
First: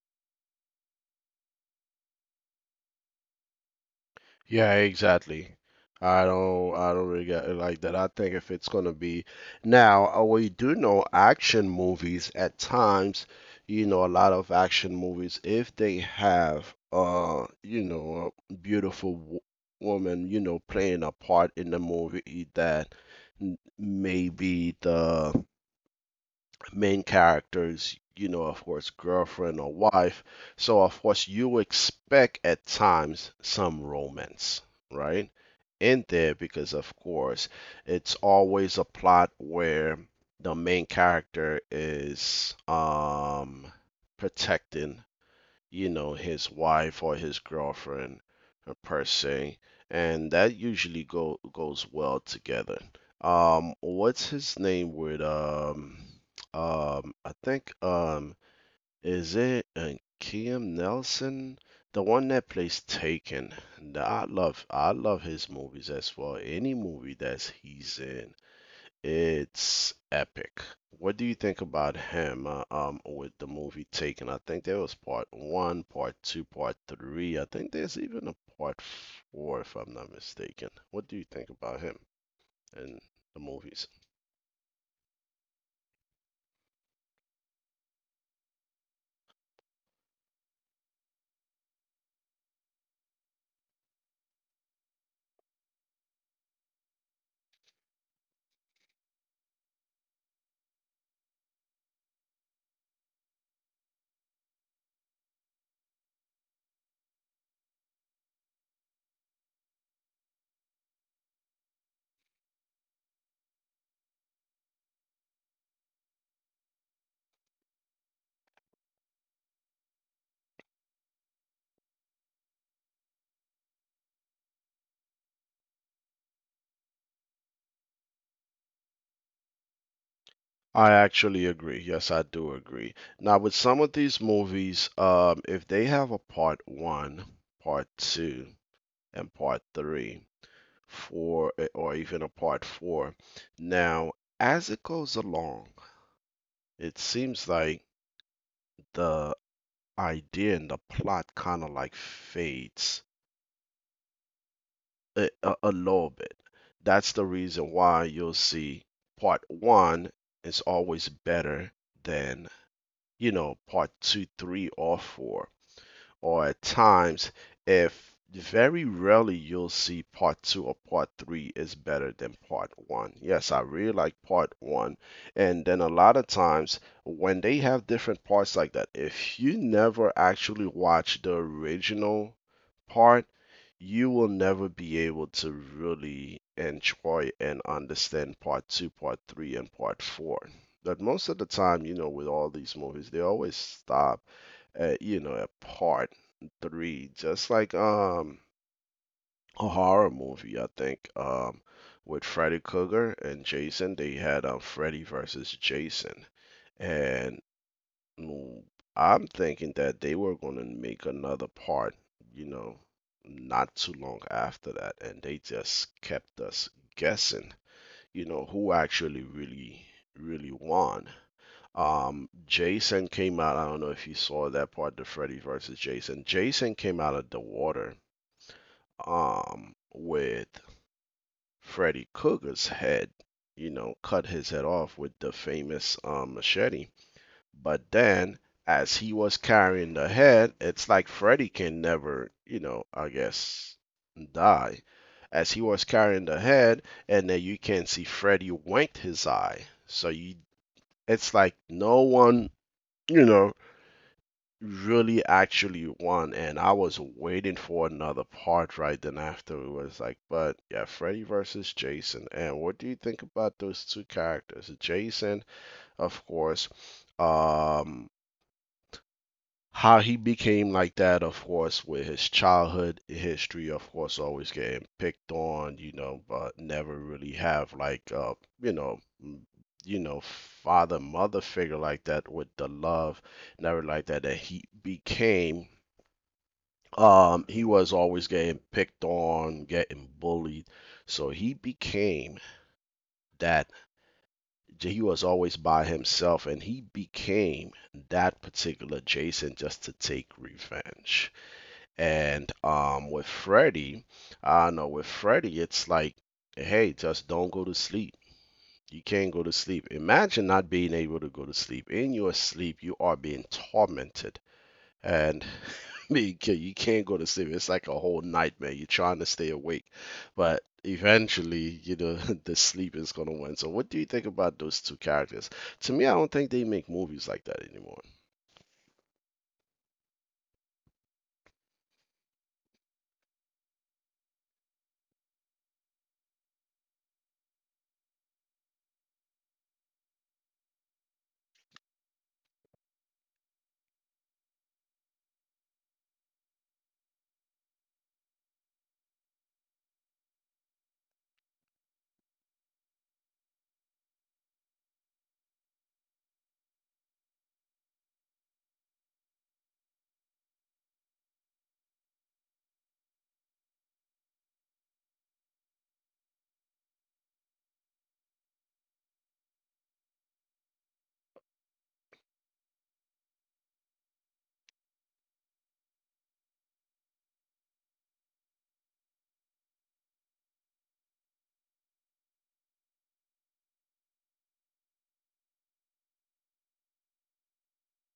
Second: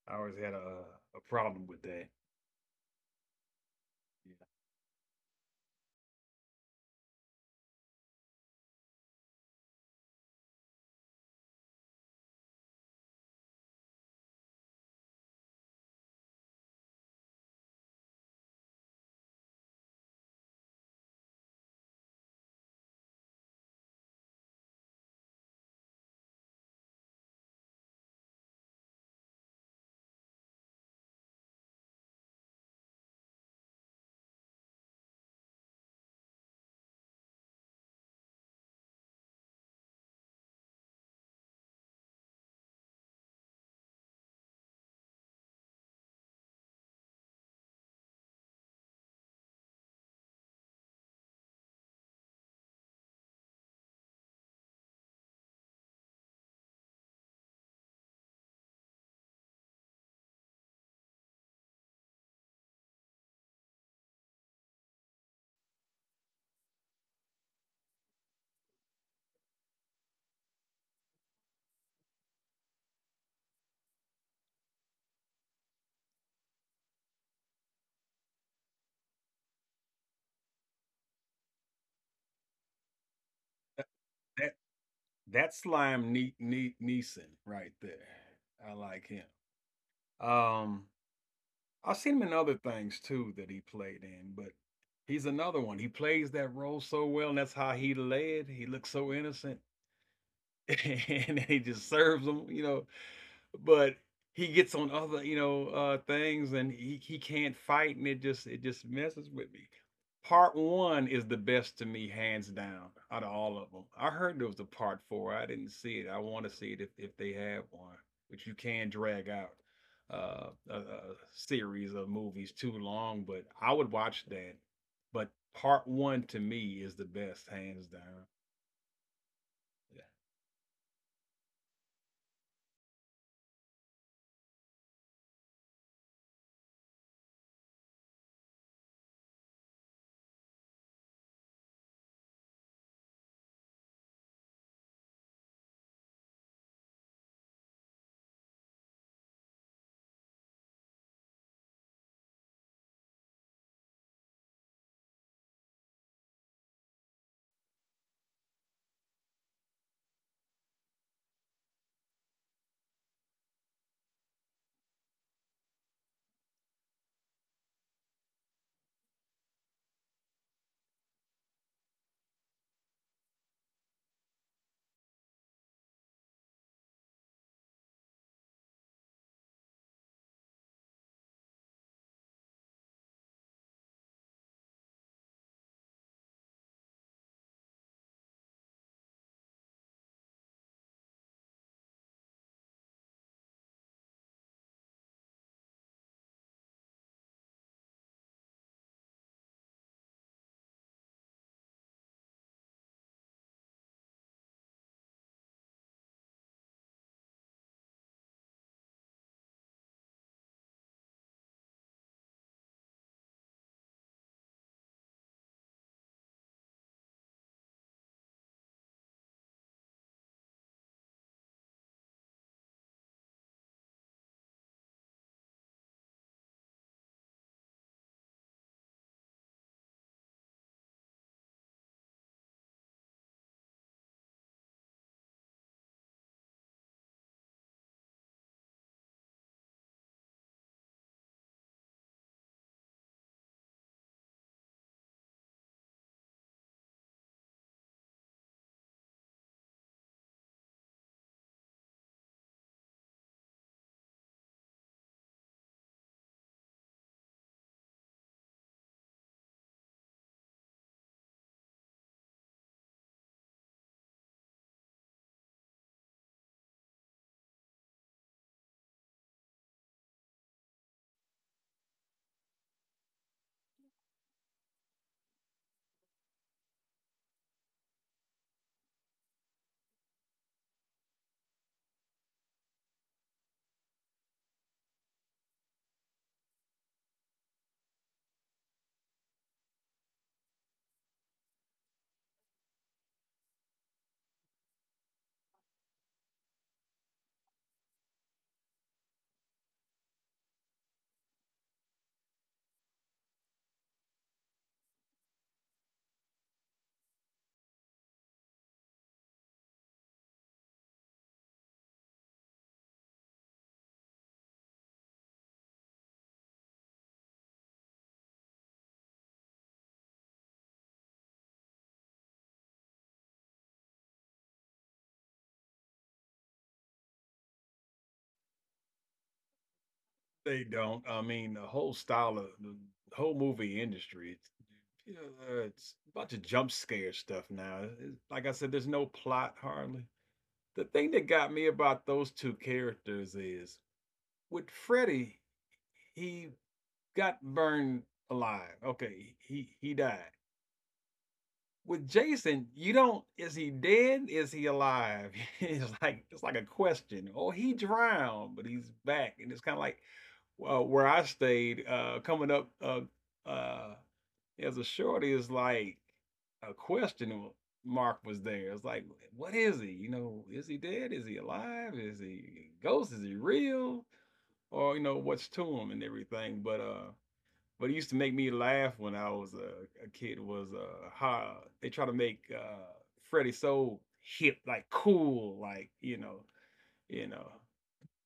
Speaker 2: I always had a problem with that. Yeah.
Speaker 1: Yeah, exactly. I don't really get it like that. I think if it's gonna be now, we do know action movies at times, you know, a lot of action movies, if they have you know, a beautiful w woman, you know, playing a part in the movie that maybe the main characters, you know, of course, girlfriend or wife. So, of course, you expect at times some romance, right? In there, because, of course, it's always a plot where the main character is protecting, his wife or his girlfriend, per se, and that usually go goes well together. What's his name with I think is it, Kim Nelson, the one that plays Taken. And I love his movies as well. Any movie that he's in, it's epic. What do you think about him with the movie Taken? I think there was part one, part two, part three. I think there's even a part four, if I'm not mistaken. What do you think about him and the
Speaker 2: That
Speaker 1: movies?
Speaker 2: that, that slime Neeson right there. I like him. Um, I've seen him in other things too that he played in, but he's another one. He plays that role so well, and that's how he led. He looks so innocent and he just serves them, you know. But he gets on other, you know, things, and he can't fight, and it just messes with me. Part one is the best to me, hands down, out of all of them. I heard there was a part four. I didn't see it. I want to see it if they have one, which you can drag out a series of movies too long, but I would watch that. But part one to me is the best, hands down.
Speaker 1: I actually agree. Yes, I do agree. Now, with some of these movies, if they have a part one, part two, and part three, four, or even a part four, now, as it goes along. It seems like the idea and the plot kind of like fades a little bit. That's the reason why you'll see part one is always better than, part two, three, or four. Or at times, if very rarely, you'll see part two or part three is better than part one. Yes, I really like part one. And then a lot of times, when they have different parts like that, if you never actually watch the original part, you will never be able to really enjoy and understand part two, part three, and part four. But most of the time, with all these movies, they always stop at you know at part three, just like a horror movie, I think. With Freddy Krueger and Jason, they had Freddy versus Jason, and mm, I'm thinking that they were gonna make another part, you know, not too long after that, and they just kept us guessing, who actually really won. Jason came out. I don't know if you saw that part, the Freddy versus Jason. Jason came out of the water, with Freddy Cougar's head, cut his head off with the famous, machete. But then, as he was carrying the head, it's like Freddy can never, I guess, die. As he was carrying the head, and then you can see Freddy winked his eye. It's like no one, you know really actually won, and I was waiting for another part right then after. It was like, but yeah, Freddy versus Jason. And what do you think about those two characters? Jason, of course, um, how he became like that, of course, with his childhood history, of course, always getting picked on, but never really have, like, you know. m- You know, father, mother figure like that with the love, never like that. That he was always getting picked on, getting bullied. So he became that, he was always by himself, and he became that particular Jason just to take revenge. And, with Freddy, I know, with Freddy, it's like, hey, just don't go to sleep. You can't go to sleep. Imagine not being able to go to sleep. In your sleep, you are being tormented. And I mean, you can't go to sleep. It's like a whole nightmare. You're trying to stay awake, but eventually, you know, the sleep is gonna win. So, what do you think about those two characters? To me, I don't think they make movies like that anymore.
Speaker 2: They don't. I mean, the whole style of the whole movie industry, it's you know, it's a bunch of jump scare stuff now. It- like I said, there's no plot hardly. The thing that got me about those two characters is with Freddy, he got burned alive. Okay, he died. With Jason, you don't, is he dead? Is he alive? It's like a question. Oh, he drowned, but he's back, and it's kind of like where I stayed coming up uh, as a shorty is like a question mark was there. It's like, what is he? You know, is he dead? Is he alive? Is he a ghost? Is he real? Or you know, what's to him and everything? But what used to make me laugh when I was a kid was how they try to make Freddie so hip, like cool, like you know,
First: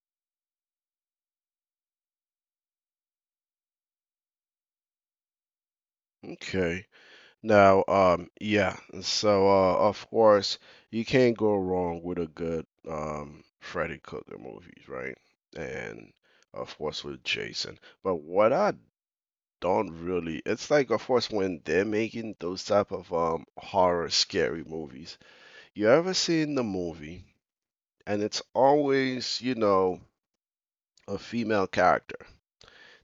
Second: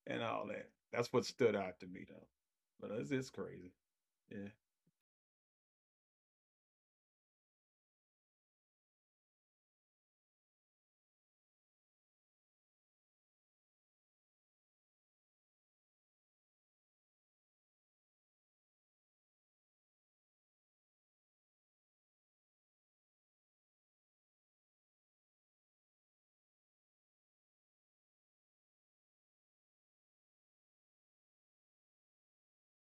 Speaker 2: and all that. That's what stood out to me though. But it's crazy. Yeah.
Speaker 1: Okay. Now, yeah. So, of course, you can't go wrong with a good Freddy Krueger movies, right? And of course, with Jason. But what I don't really. It's like, of course, when they're making those type of horror scary movies. You ever seen the movie, and it's always, a female character.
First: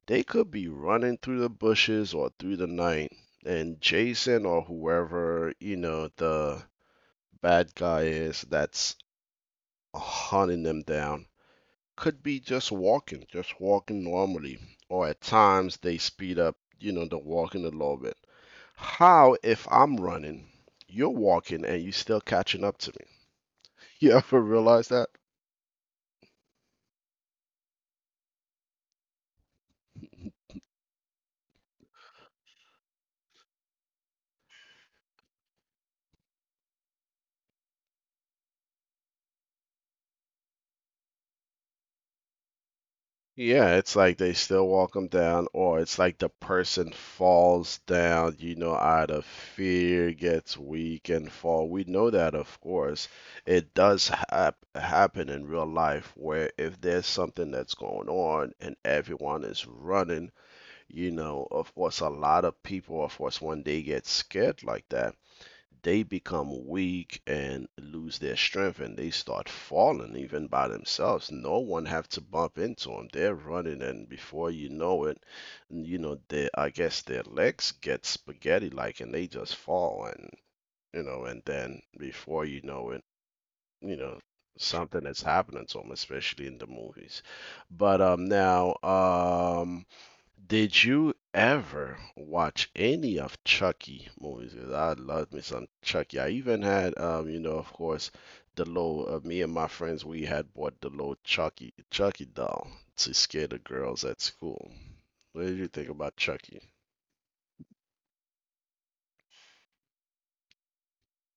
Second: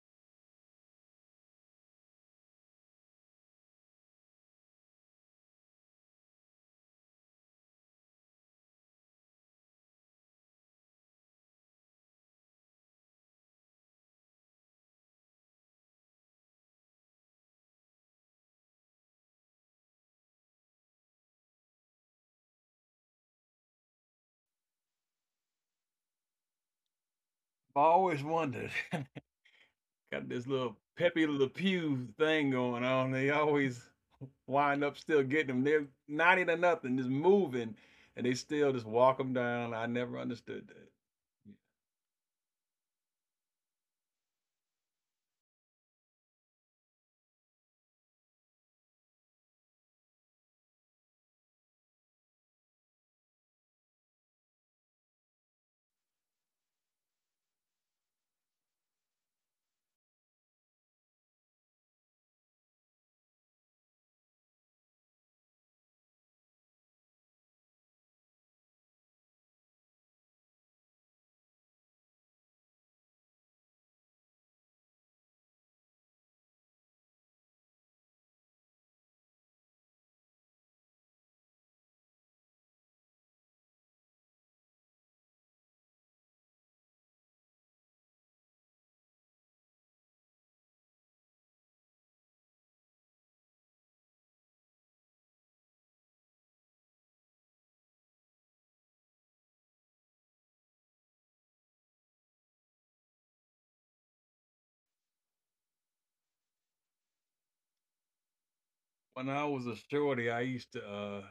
Speaker 1: They could be running through the bushes or through the night, and Jason or whoever, the bad guy is, that's hunting them down, could be just walking normally. Or at times they speed up, the walking a little bit. How, if I'm running, you're walking, and you still catching up to me? You ever realize that?
Speaker 2: I've always wondered. Got this little Pepe Le Pew thing going on. They always wind up still getting them. They're 90 to nothing, just moving, and they still just walk them down. I never understood that. Yeah.
Speaker 1: Yeah, it's like they still walk them down, or it's like the person falls down, out of fear, gets weak and fall. We know that, of course. It does happen in real life, where if there's something that's going on and everyone is running, of course, a lot of people, of course, when they get scared like that, they become weak and lose their strength, and they start falling even by themselves. No one have to bump into them. They're running, and before you know it, they, I guess, their legs get spaghetti like, and they just fall. And and then, before you know it, you know something is happening to them, especially in the movies. But now, did you ever watch any of Chucky movies? 'Cause I loved me some Chucky. I even had, of course, the little. Me and my friends, we had bought the little Chucky doll to scare the girls at school. What did you think about Chucky?
Speaker 2: When I was a shorty, I used to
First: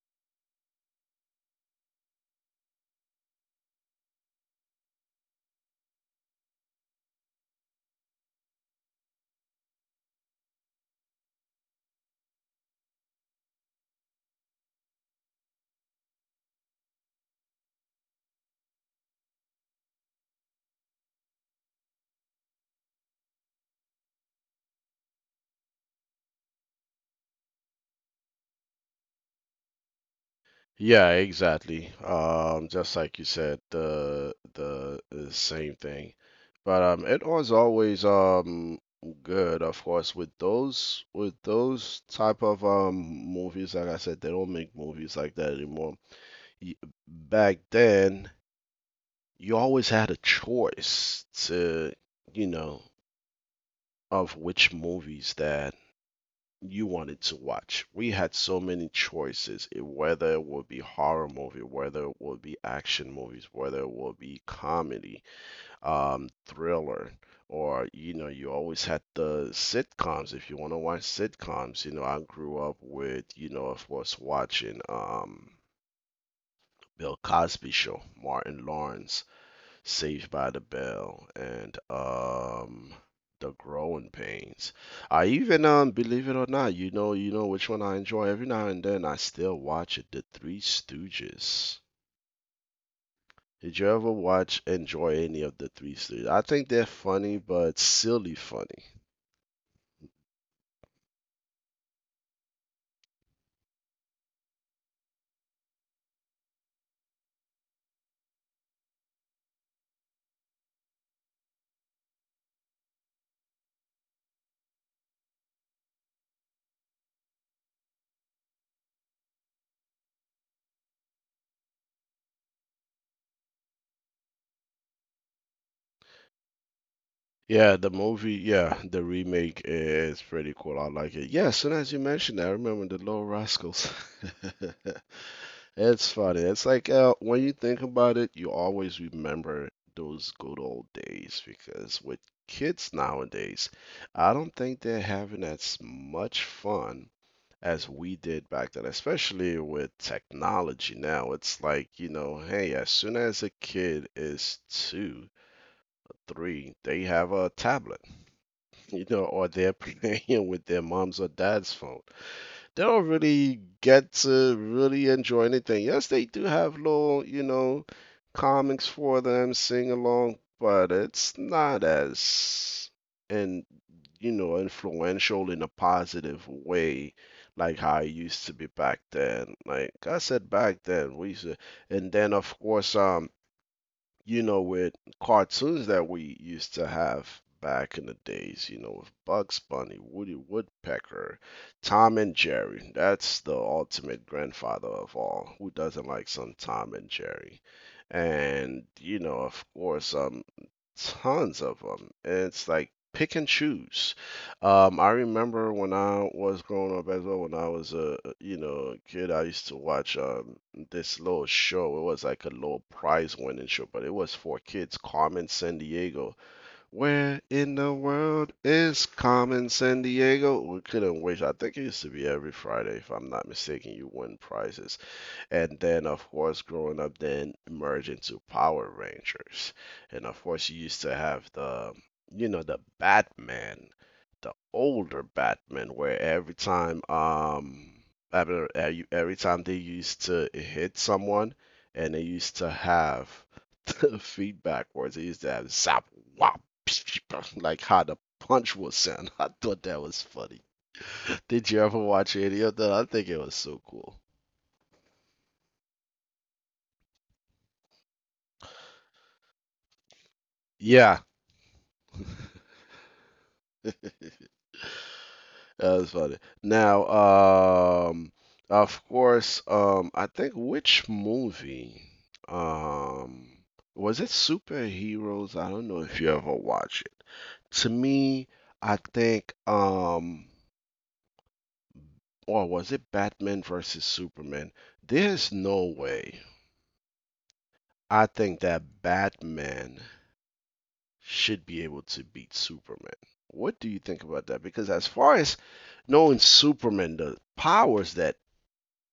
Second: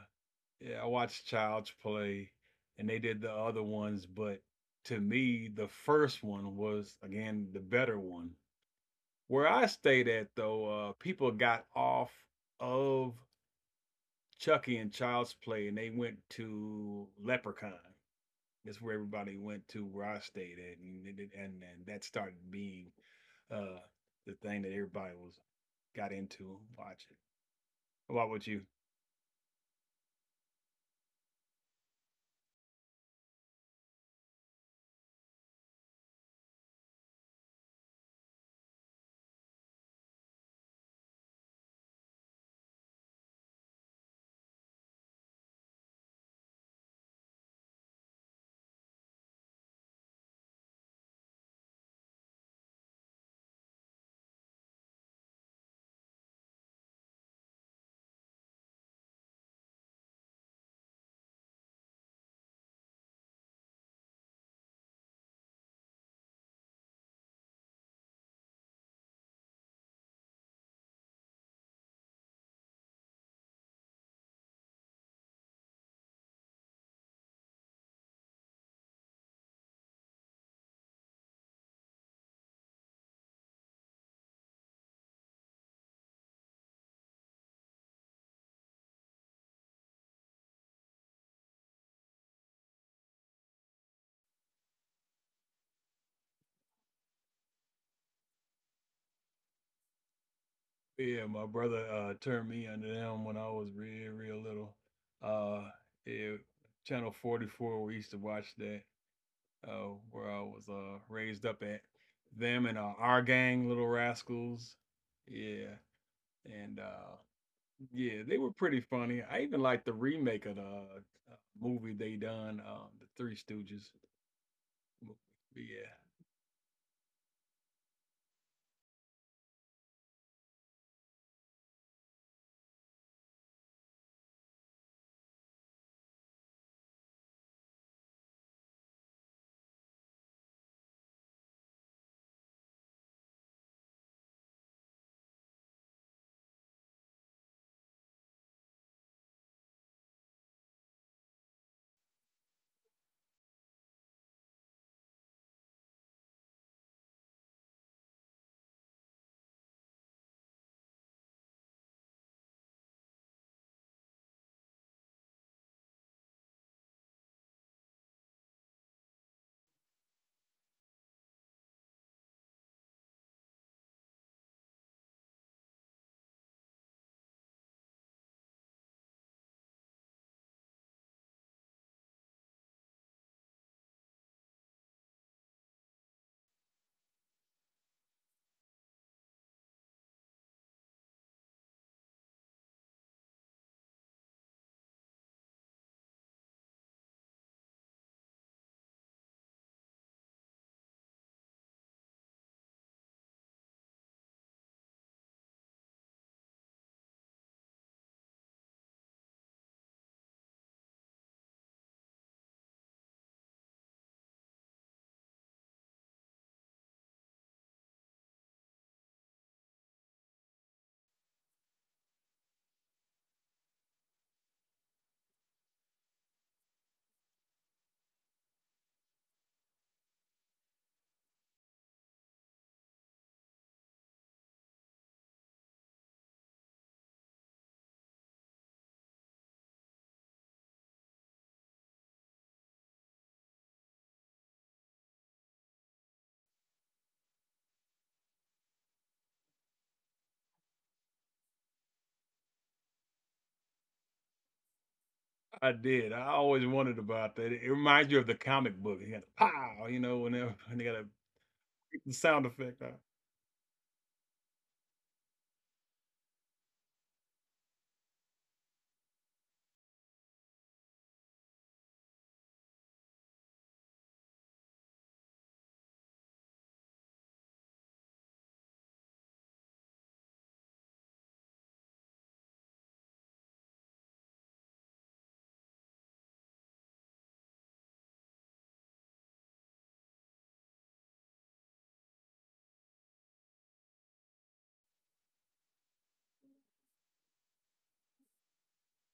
Speaker 2: yeah, I watched Child's Play and they did the other ones, but to me, the first one was again the better one. Where I stayed at though, people got off of Chucky and Child's Play and they went to Leprechaun. That's where everybody went to where I stayed at, and and that started being uh, the thing that everybody was got into watching. What about you?
Speaker 1: Yeah, exactly. Just like you said, the same thing. But, it was always good, of course, with those type of movies. Like I said, they don't make movies like that anymore. Y- Back then, you always had a choice to, you know, of which movies that you wanted to watch. We had so many choices, whether it would be horror movie, whether it would be action movies, whether it would be comedy, thriller, or, you always had the sitcoms. If you want to watch sitcoms, I grew up with, of course, watching, Bill Cosby show, Martin Lawrence, Saved by the Bell, and The Growing Pains. I even, believe it or not, you know which one I enjoy. Every now and then, I still watch it, The Three Stooges. Did you ever watch, enjoy any of the Three Stooges? I think they're funny, but silly funny.
Speaker 2: Yeah, my brother turned me under them when I was real, real little. Uh yeah, channel 44 we used to watch that where I was raised up at them and our gang little rascals. Yeah. And yeah, they were pretty funny. I even liked the remake of the movie they done the Three Stooges movie. Yeah.
Speaker 1: Yeah, the movie, yeah, the remake is pretty cool. I like it. Yeah, as soon as you mentioned that, I remember the Little Rascals. It's funny. It's like, when you think about it, you always remember those good old days, because with kids nowadays, I don't think they're having as much fun as we did back then, especially with technology now. It's like, hey, as soon as a kid is two, three, they have a tablet, or they're playing with their mom's or dad's phone. They don't really get to really enjoy anything. Yes, they do have little, comics for them, sing along, but it's not as, and, influential in a positive way like how it used to be back then. Like I said, back then, we used to, and then, of course, with cartoons that we used to have back in the days, with Bugs Bunny, Woody Woodpecker, Tom and Jerry. That's the ultimate grandfather of all. Who doesn't like some Tom and Jerry? And, of course, tons of them. And it's like pick and choose. I remember when I was growing up as well, when I was a, you know a kid, I used to watch this little show. It was like a little prize winning show, but it was for kids. Carmen San Diego. Where in the world is Carmen San Diego? We couldn't wait. I think it used to be every Friday, if I'm not mistaken. You win prizes. And then, of course, growing up, then merge into Power Rangers. And of course, you used to have the Batman, the older Batman, where every time, I mean, every time they used to hit someone, and they used to have the feedback words, they used to have zap, wop, like how the punch would sound. I thought that was funny. Did you ever watch any of that? I think it was so cool.
Speaker 2: I did. I always wondered about that. It reminds you of the comic book. You got a pow, you know, whenever when they got a
Speaker 1: Yeah,
Speaker 2: the sound effect. Out.
Speaker 1: that was funny. Now, of course, I think, which movie, um, was it Superheroes? I don't know if you ever watch it. To me, I think, or was it Batman versus Superman? There's no way. I think that Batman should be able to beat Superman. What do you think about that? Because, as far as knowing Superman, the powers that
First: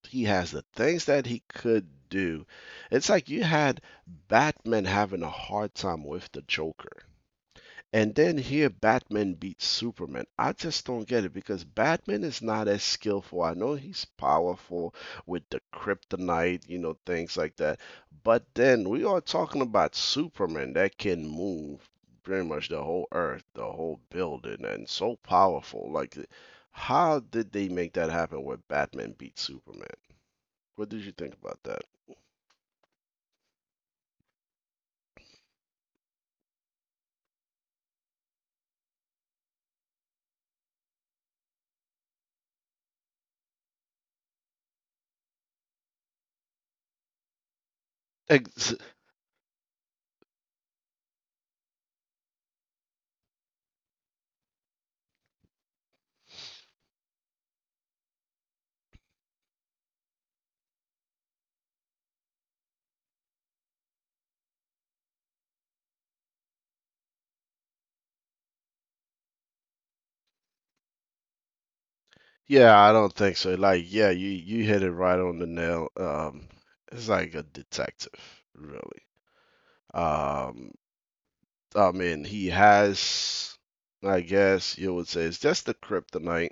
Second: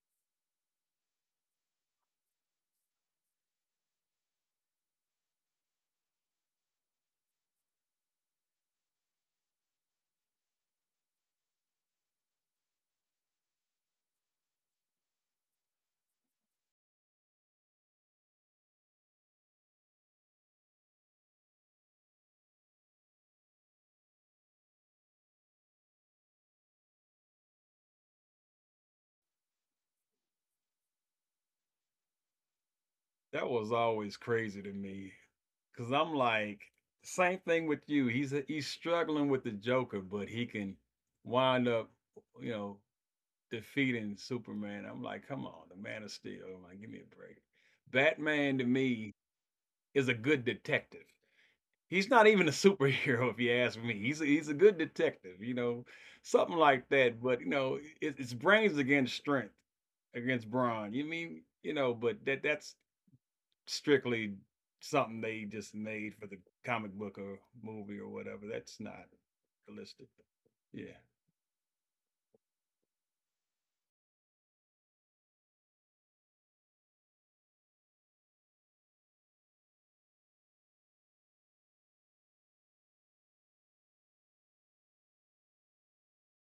Speaker 1: he has, the things that he could do. It's like you had Batman having a hard time with the Joker. And then here Batman beats Superman. I just don't get it, because Batman is not as skillful. I know he's powerful with the kryptonite, things like that. But then we are talking about Superman that can move pretty much the whole earth, the whole building, and so powerful. Like, how did they make that happen where Batman beat Superman? What did you think about that?
Speaker 2: That was always crazy to me, cause I'm like, same thing with you. He's struggling with the Joker, but he can wind up, you know, defeating Superman. I'm like, come on, the Man of Steel. I like, give me a break. Batman to
Speaker 1: Ex-
Speaker 2: me is a good detective. He's not even a superhero, if you ask me. He's a good detective, you know, something like that. But you know, it's brains against strength against brawn. You mean you know? But that's strictly something they just made for the comic book or movie or whatever. That's not realistic. Yeah,
Speaker 1: yeah, I don't think so. Like, yeah, you hit it right on the nail. It's like a detective, really. Um, I mean, he has, I guess you would say, it's just the kryptonite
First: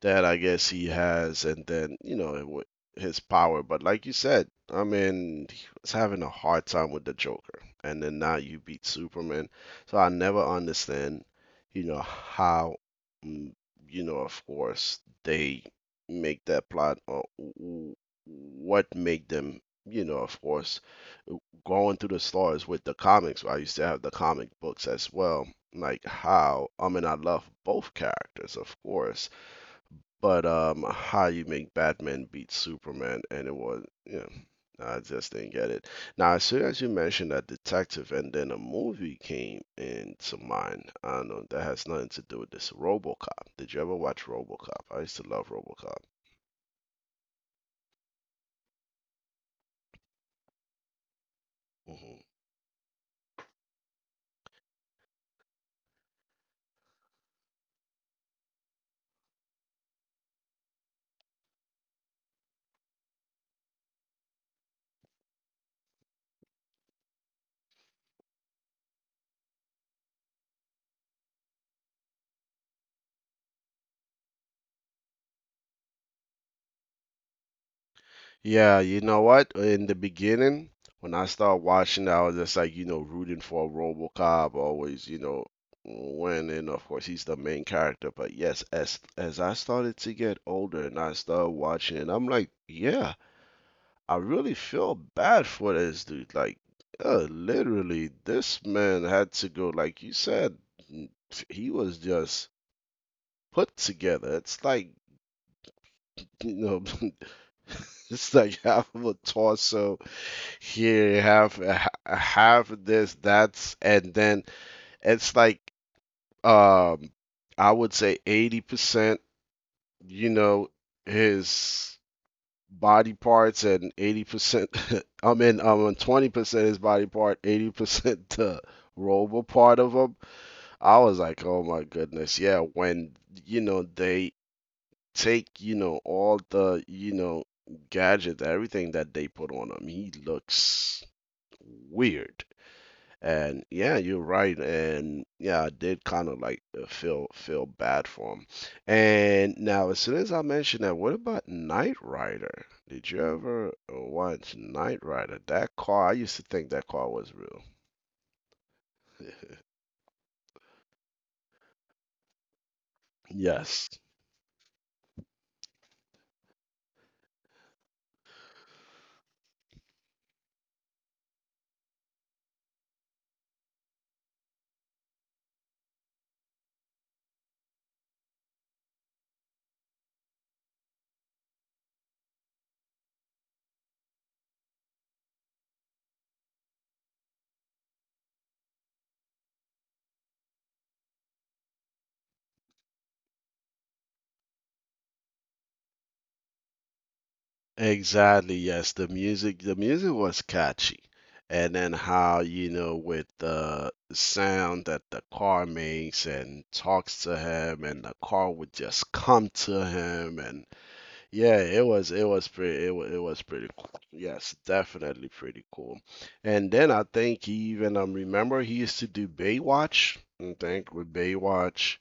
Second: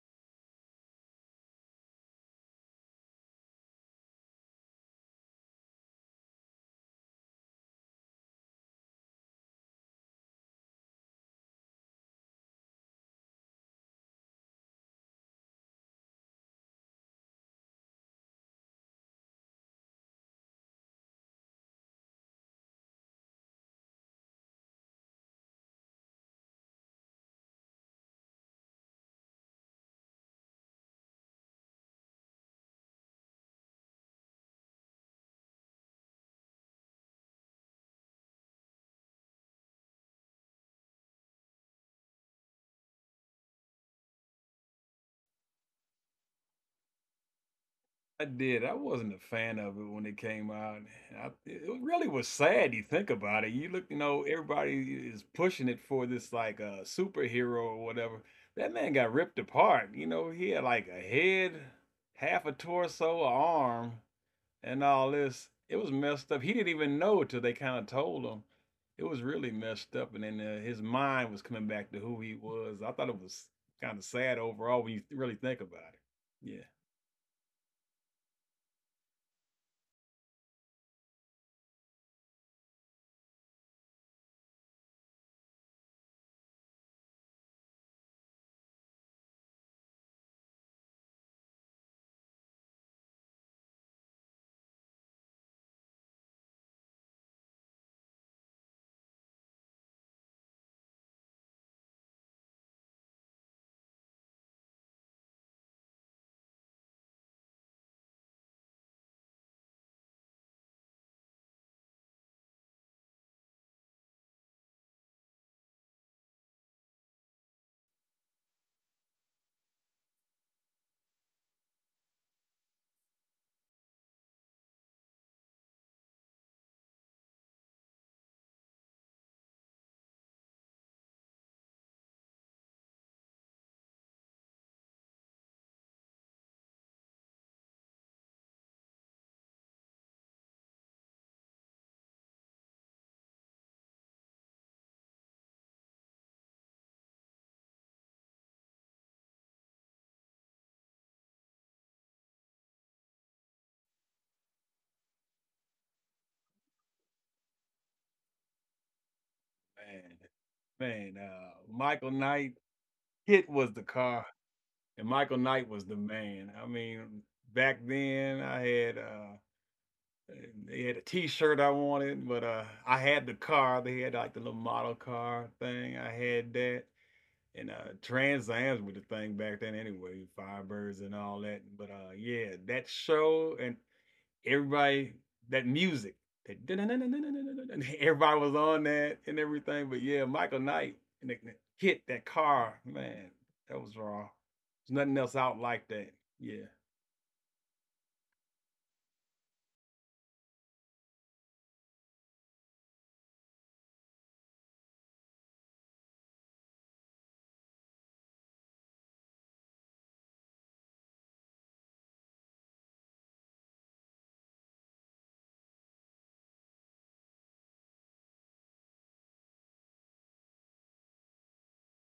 Speaker 1: that I guess he has, and then his power. But like you said, I mean, he was having a hard time with the Joker, and then now you beat Superman. So I never understand, you know, how, mm, you know, of course they make that plot what make them, you know, of course, going through the stars with the comics. I used to have the comic books as well. Like how, I mean, I love both characters, of course, but how you make Batman beat Superman, and it was, yeah, I just didn't get it. Now, as soon as you mentioned that detective, and then a movie came into mind. I don't know, that has nothing to do with this. RoboCop. Did you ever watch RoboCop? I used to love RoboCop.
Speaker 2: I did. I wasn't a fan of it when it came out. I, it really
Speaker 1: hmm
Speaker 2: was sad. You think about it. You look, you know, everybody is pushing it for this like superhero or whatever. That man got ripped apart. You know, he had like a head, half a torso, a arm. And all this. It was messed up. He didn't even know it till they kind of told him. It was really messed up, and then his mind was coming back to who he was. I thought it was kind of sad overall when you really think about it. Yeah,
Speaker 1: Yeah, you know what? In the beginning, when I started watching, I was just like, you know, rooting for RoboCop always, you know, winning. Of course, he's the main character. But yes, as I started to get older and I started watching it, I'm like, yeah, I really feel bad for this dude. Like, literally, this man had to go. Like you said, n- he was just put together. It's like, you know, it's like half of a torso, here you have this that's and then it's like um I would say 80% you know his body parts and 80% I mean 20% his body part, 80% the robot part of him. I was like, oh my goodness. Yeah, when you know they take, you know, all the, you know, gadgets, everything that they put on him, he looks weird. And yeah, you're right. And yeah, I did kind of like feel bad for him. And now, as soon as I mentioned that, what about Knight Rider? Did you ever watch Knight Rider? That car, I used to think that car was real.
Speaker 2: man. Michael Knight, Hit was the
Speaker 1: Yes,
Speaker 2: car, and Michael Knight was the man. I mean, back then I had. They had a T-shirt I wanted, but I had the car. They had like the little model car thing. I had that. And Trans Am's with the thing back then anyway, Firebirds and all that. But yeah, that show and everybody that music that everybody was on that and everything. But yeah, Michael Knight and the hit that car, man, that was raw. There's nothing else out like that. Yeah.
Speaker 1: exactly. Yes, the music was catchy. And then how, you know, with the sound that the car makes and talks to him, and the car would just come to him, and yeah, it was pretty cool. Yes, definitely pretty cool. And then I think he even remember he used to do Baywatch. I think with Baywatch,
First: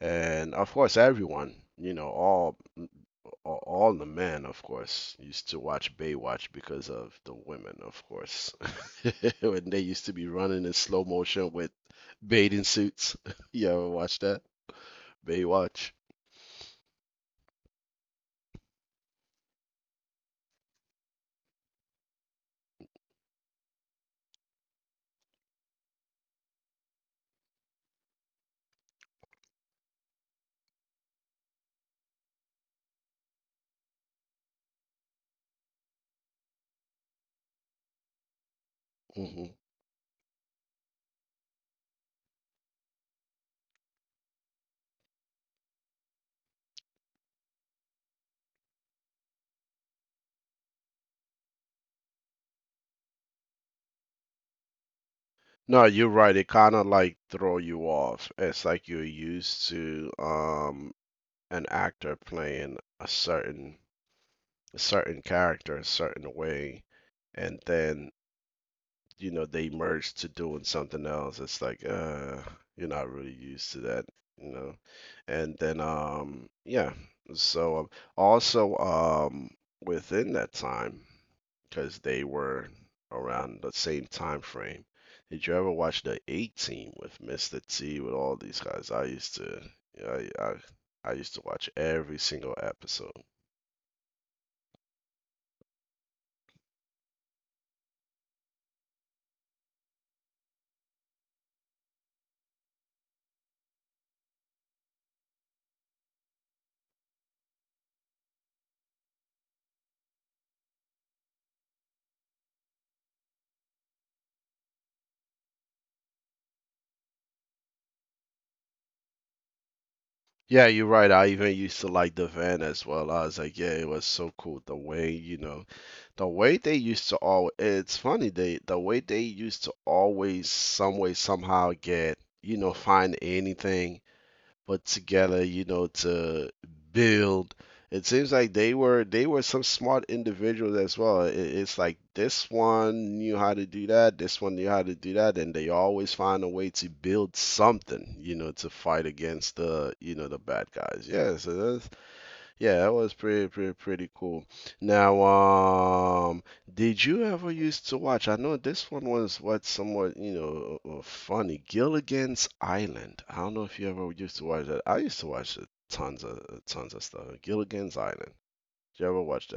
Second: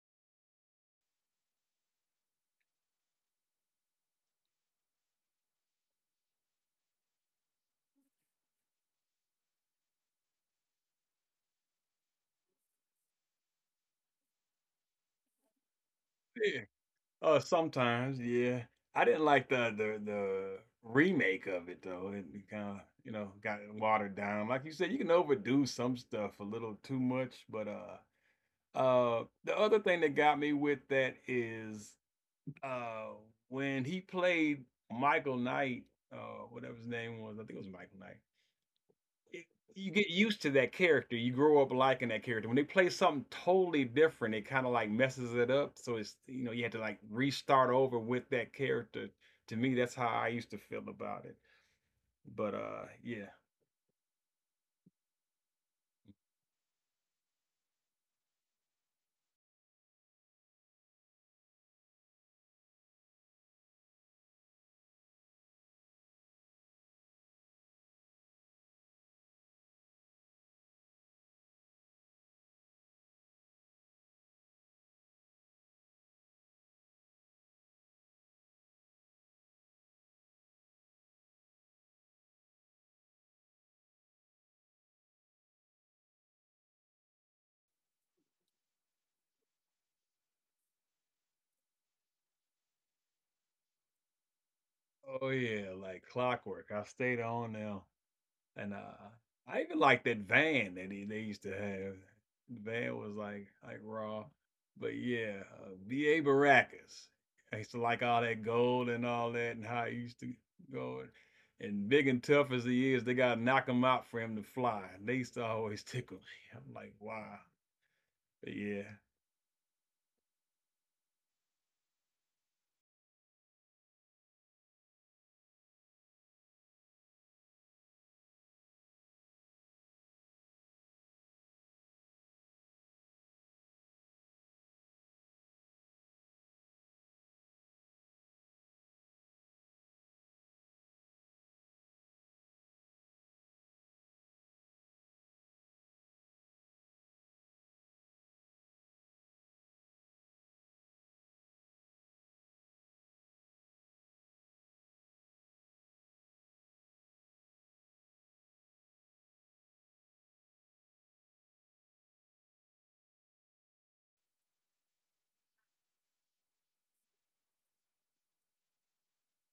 Speaker 1: and of course everyone, you know, all the men, of course, used to watch Baywatch because of the women, of course. When they used to be running in slow motion with bathing suits. You ever watch that? Baywatch.
Speaker 2: Yeah, sometimes, yeah. I didn't like the remake of it though. It kind of, you know, got watered down. Like you said, you can overdo some stuff a little too much, but the other thing that got me with that is uh when he played Michael Knight, whatever his name was, I think it was Michael Knight it-
Speaker 1: Mm-hmm.
Speaker 2: you get used to that character. You grow up liking that character. When they play something totally different, it kind of like messes it up. So it's you know you have to like restart over with that character. To me, that's how I used to feel about it. But yeah,
Speaker 1: No, you're right. It kind of like throw you off. It's like you're used to an actor playing a certain character a certain way, and then you know they merged to doing something else. It's like you're not really used to that, you know. And then yeah. So also, within that time, because they were around the same time frame, did you ever watch the A Team with Mr. T with all these guys? I used to, yeah, I used to watch every single episode.
Speaker 2: oh yeah, like clockwork. I stayed on now. And I even like that van that he, they used to have. The van was like raw, but yeah, B.A. Baracus. I used to like all that gold and all that, and how he used to go. And, big and tough as he is, they gotta knock him out for him to fly. They used to always tickle me. I'm like, wow, but yeah.
Speaker 1: Yeah, you're right. I even used to like the van as well. I was like, yeah, it was so cool the way, you know, the way they used to all it's funny they the way they used to always some way somehow get, you know, find anything put together, you know, to build. It seems like they were some smart individuals as well. It's like this one knew how to do that, this one knew how to do that, and they always find a way to build something, you know, to fight against the, you know, the bad guys. Yeah, so that's, yeah, that was pretty, pretty, pretty cool. Now, did you ever used to watch? I know this one was what somewhat, you know, funny. Gilligan's Island. I don't know if you ever used to watch that. I used to watch it, tons of stuff. Gilligan's Island. Did you ever watch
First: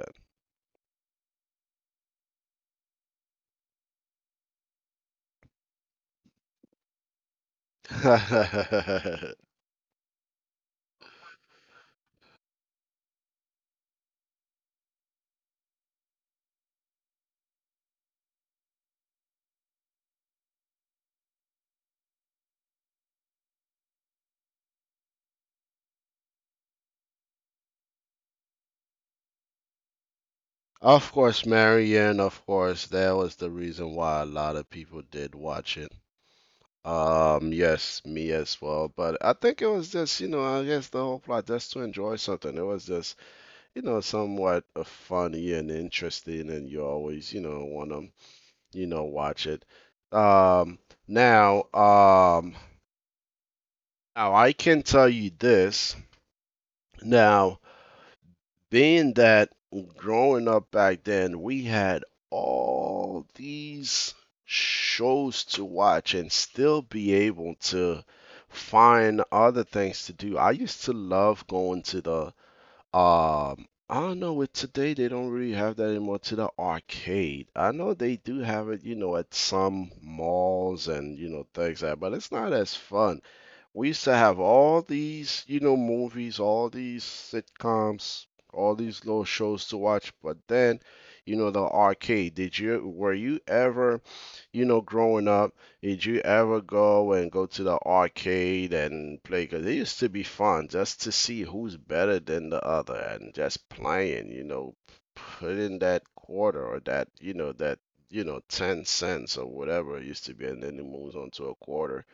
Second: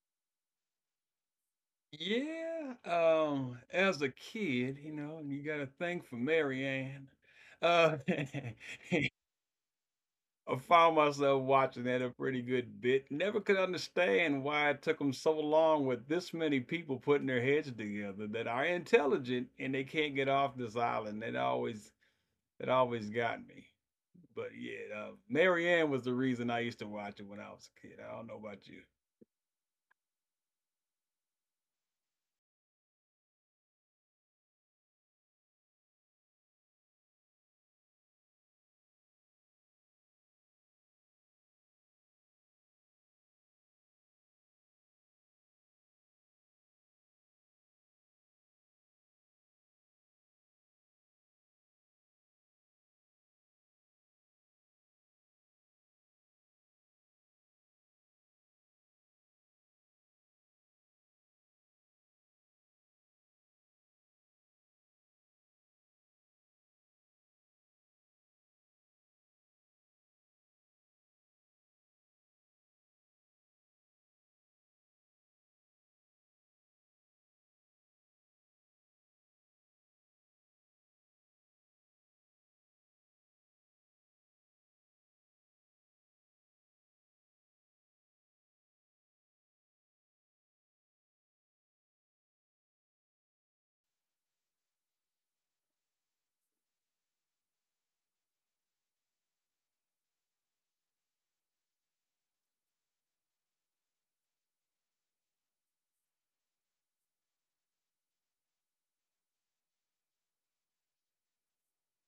Speaker 2: Yeah, as a kid, you know, you got a thing for Marianne. Uh, and
Speaker 1: that?
Speaker 2: I found myself watching that a pretty good bit. Never could understand why it took them so long with this many people putting their heads together that are intelligent and they can't get off this island. That always got me. But yeah, Marianne was the reason I used to watch it when I was a kid. I don't know about you.
Speaker 1: Of course, Marion, of course, that was the reason why a lot of people did watch it. Yes, me as well. But I think it was just, you know, I guess the whole plot just to enjoy something. It was just, you know, somewhat funny and interesting, and you always, you know, want to, you know, watch it. Um, now, um, now I can tell you this. Now, being that growing up back then, we had all these shows to watch and still be able to find other things to do. I used to love going to the I don't know, with today they don't really have that anymore, to the arcade. I know they do have it, you know, at some malls and you know things like that, but it's not as fun. We used to have all these, you know, movies, all these sitcoms, all these little shows to watch. But then, you know, the arcade. Did you were you ever, you know, growing up, did you ever go and go to the arcade and play? 'Cause it used to be fun just to see who's better than the other and just playing, you know, put in that quarter or that, you know, 10¢ or whatever it used to be, and then it moves on to a quarter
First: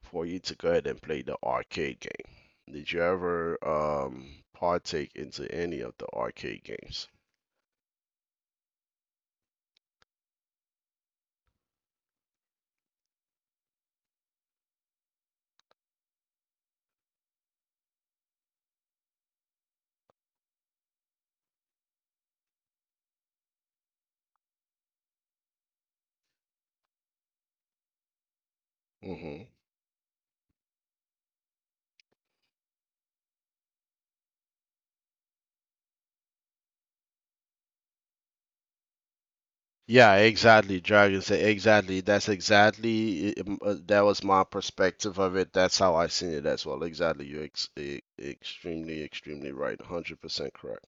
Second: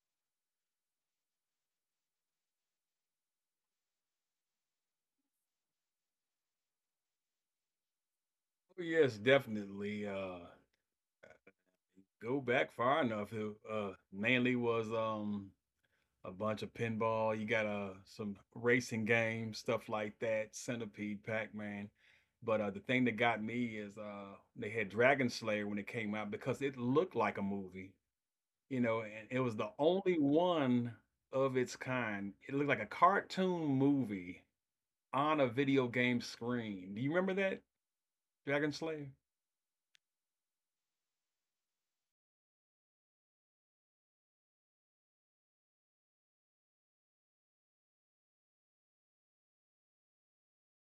Speaker 1: for you to go ahead and play the arcade game. Did you ever partake into any of the arcade games?
Speaker 2: Oh, yes, definitely. Go back far enough. It mainly was a bunch of pinball. You got some racing games, stuff like that. Centipede, Pac Man. But the thing that got me is they had Dragon Slayer when it came out because it looked like a movie, you know, and it
Speaker 1: Hmm
Speaker 2: was the only one of its kind. It looked like a cartoon movie on a video game screen. Do you remember that Dragon Slayer?
Speaker 1: Yeah, exactly, Dragons. Den. Exactly. That's exactly that was my perspective of it. That's how I seen it as well. Exactly. You're extremely right. 100% correct.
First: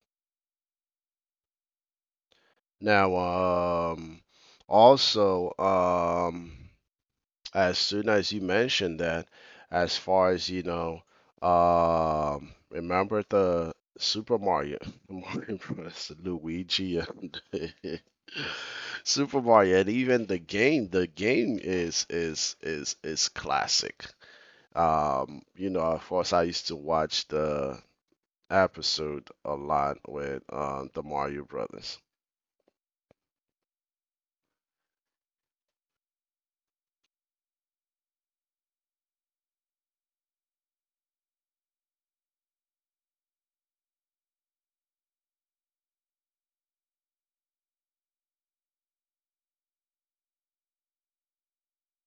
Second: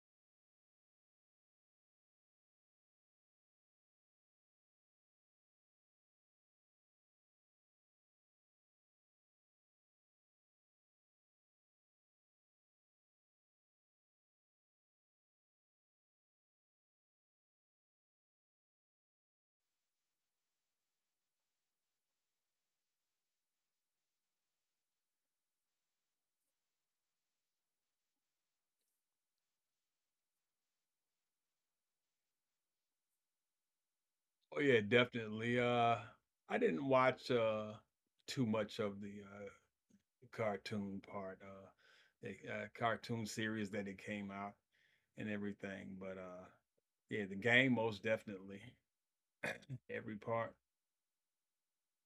Speaker 1: Now, um, also, as soon as you mentioned that, as far as you know, remember the Super Mario, Mario Bros, Luigi, and Super Mario, and even the game. The game is classic. You know, of course, I used to watch the episode a lot with the Mario Brothers.
Speaker 2: Oh yeah, definitely. I didn't watch too much of the uh, cartoon part, the cartoon series that it came out and everything. But yeah, the game most definitely every part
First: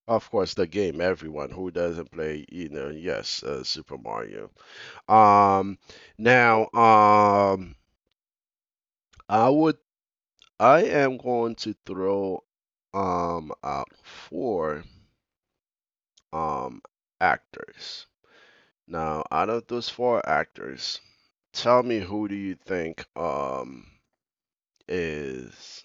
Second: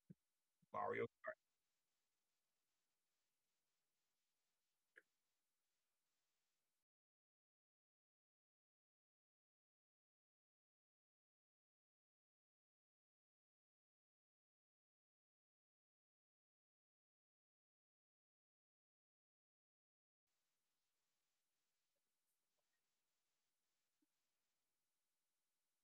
Speaker 1: Of course, the game.
Speaker 2: Mario.
Speaker 1: Everyone who doesn't play, you know, yes, Super Mario. Um, now, um, I would, I am going to throw out four um actors. Now, out of those four actors, tell me who do you think is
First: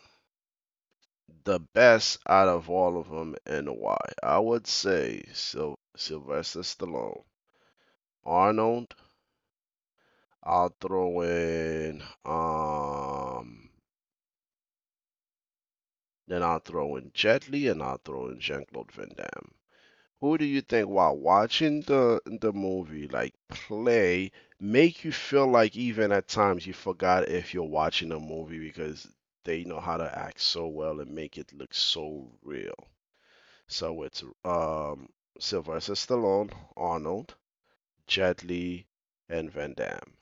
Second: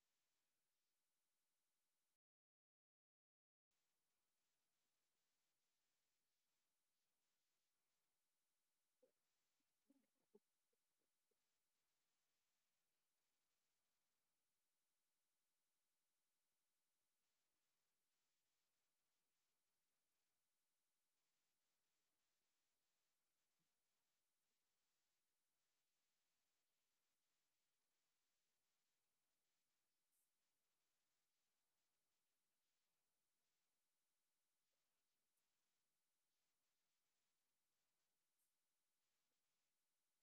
Speaker 1: the best out of all of them and why? I would say Sil Sylvester Stallone, Arnold. I'll throw in then I'll throw in Jet Li, and I'll throw in Jean Claude Van Damme. Who do you think, while watching the movie, like play, make you feel like even at times you forgot if you're watching a movie because they know how to act so well and make it look so real. So it's Sylvester Stallone, Arnold, Jet Li, and Van Damme.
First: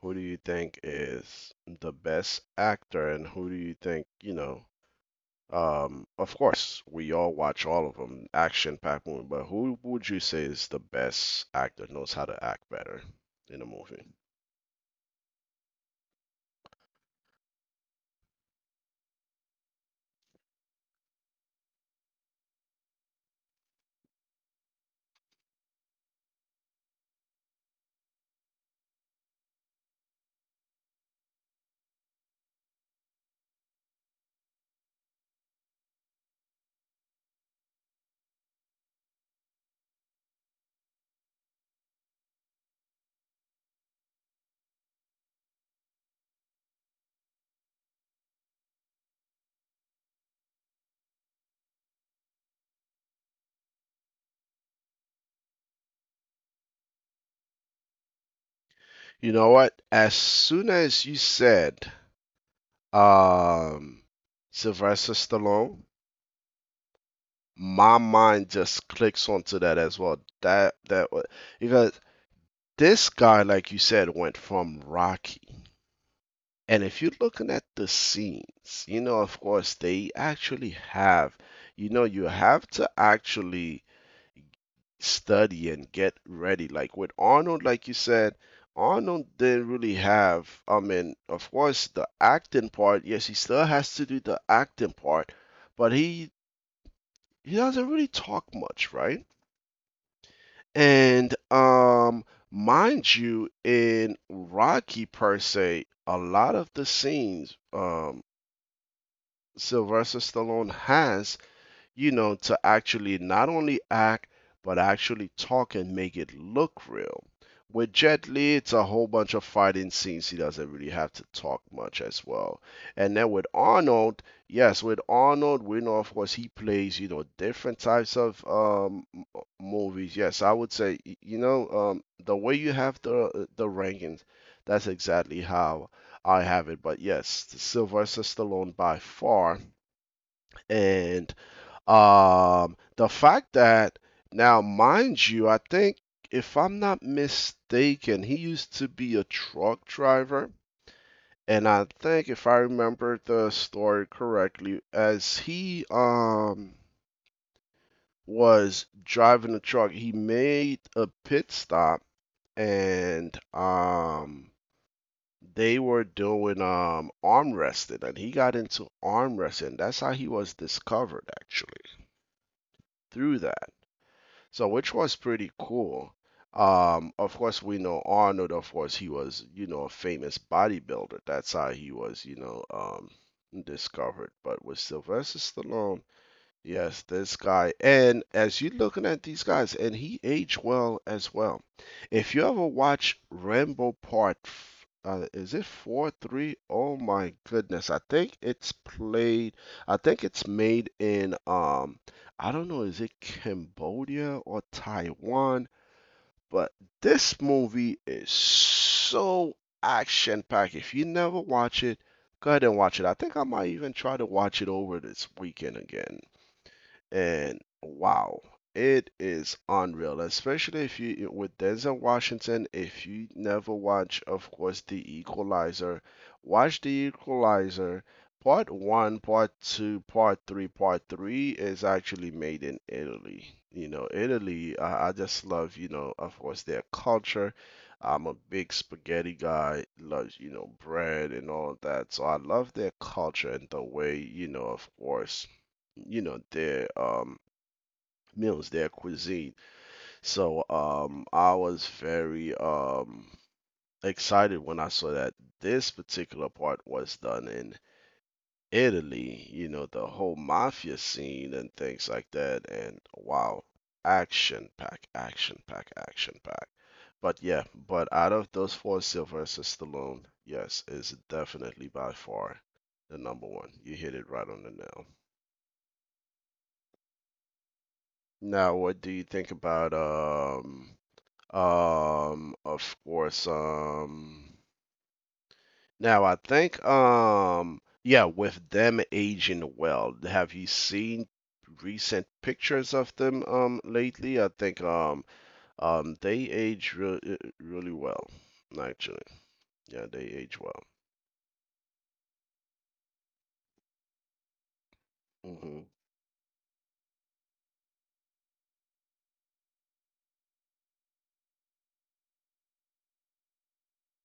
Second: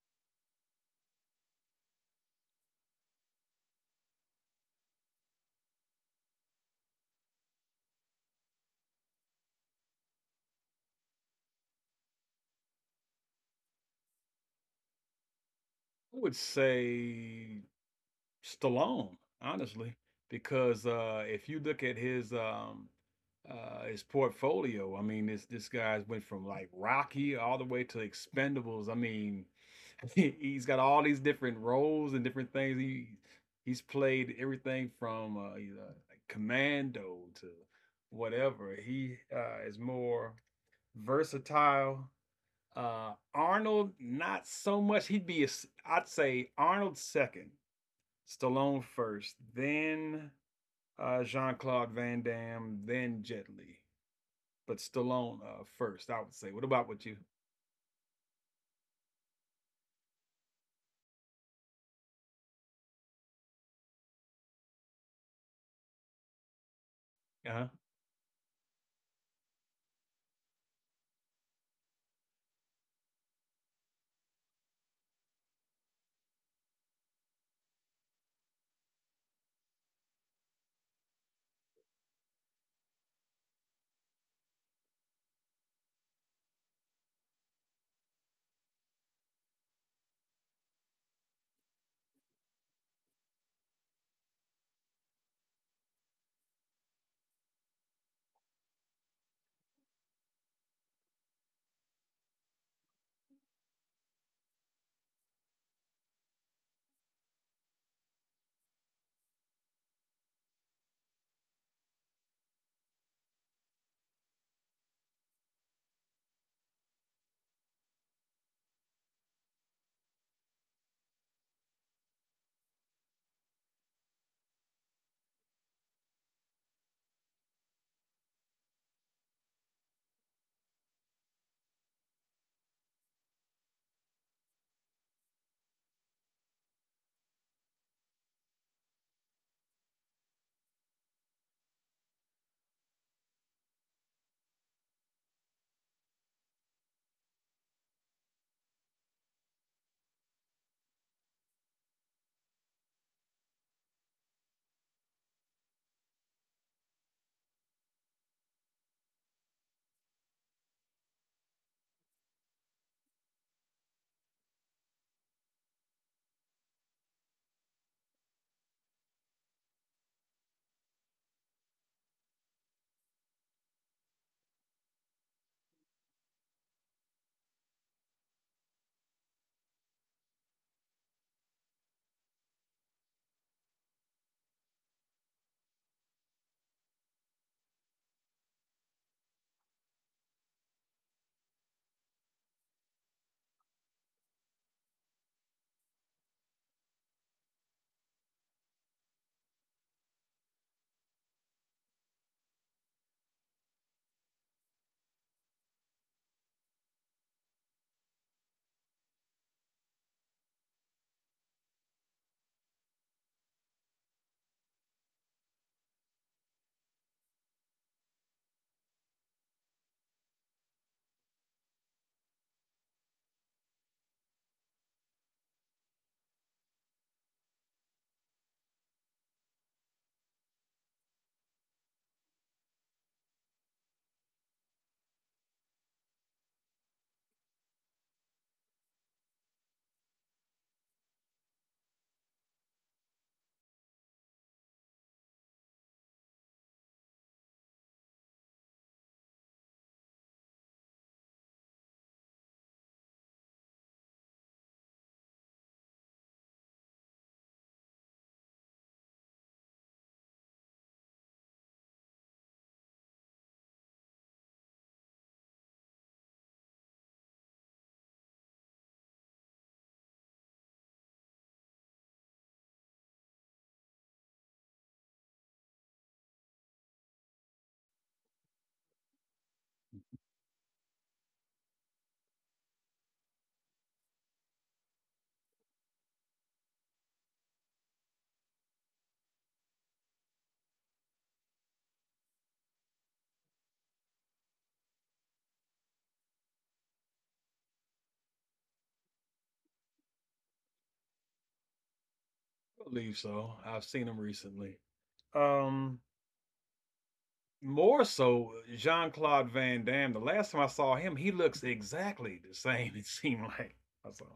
Speaker 1: Who do you think is the best actor, and who do you think, you know, of course, we all watch all of them, action-packed movie. But who would you say is the best actor, knows how to act better in a movie?
Speaker 2: I would say Stallone, honestly, because if you look at his portfolio, I mean, this guy's went from like Rocky all the way to Expendables. I mean, he's got all these different roles and different things. He's played everything from you know, like commando to whatever. He is more versatile. Arnold, not so much. He'd be, a, s- I'd say, Arnold second, Stallone first, then Jean Claude Van Damme, then Jet Li. But Stallone first, I would say. What about with you?
Speaker 1: You know what? As soon as you said um, Sylvester Stallone,
Speaker 2: Uh huh.
Speaker 1: my mind just clicks onto that as well. Because this guy, like you said, went from Rocky. And if you're looking at the scenes, you know, of course, they actually have, you know, you have to actually study and get ready. Like with Arnold, like you said, Arnold didn't really have, I mean, of course, the acting part. Yes, he still has to do the acting part, but he doesn't really talk much, right? And mind you, in Rocky per se, a lot of the scenes, Sylvester Stallone has, you know, to actually not only act, but actually talk and make it look real. With Jet Li, it's a whole bunch of fighting scenes. He doesn't really have to talk much as well. And then with Arnold, yes, with Arnold, we know, of course, he plays, you know, different types of movies. Yes, I would say, you know, the way you have the rankings, that's exactly how I have it. But yes, Sylvester Stallone by far. And the fact that now, mind you, I think if I'm not mistaken, he used to be a truck driver. And I think if I remember the story correctly, as he was driving the truck, he made a pit stop and they were doing arm wrestling and he got into arm wrestling. That's how he was discovered actually through that. So which was pretty cool. Of course, we know Arnold. Of course, he was, you know, a famous bodybuilder. That's how he was, discovered. But with Sylvester Stallone, yes, this guy. And as you're looking at these guys, and he aged well as well. If you ever watch Rambo Part, is it four, three? Oh my goodness! I think it's played. I think it's made in I don't know, is it Cambodia or Taiwan? But this movie is so action packed. If you never watch it, go ahead and watch it. I think I might even try to watch it over this weekend again and wow, it is unreal. Especially if you with Denzel Washington. If you never watch, of course, The Equalizer, watch The Equalizer. Part one, part two, part three. Part three is actually made in Italy. You know, Italy. I just love, you know, of course, their culture. I'm a big spaghetti guy, loves, you know, bread and all of that. So I love their culture and the way, you know, of course, you know their meals, their cuisine. So I was very excited when I saw that this particular part was done in Italy, you know, the whole mafia scene and things like that and wow, action pack, action pack, action pack. But yeah, but out of those four, Sylvester Stallone, yes, is definitely by far the number one. You hit it right on the nail. Now, what do you think about of course. Now I think yeah, with them aging well, have you seen recent pictures of them lately? I think they age re really well, actually. Yeah, they age well.
Speaker 2: I believe so. I've seen him recently.
Speaker 1: Hmm.
Speaker 2: Um, More so, Jean-Claude Van Damme, the last time I saw him, he looks exactly the same, it seemed like. I saw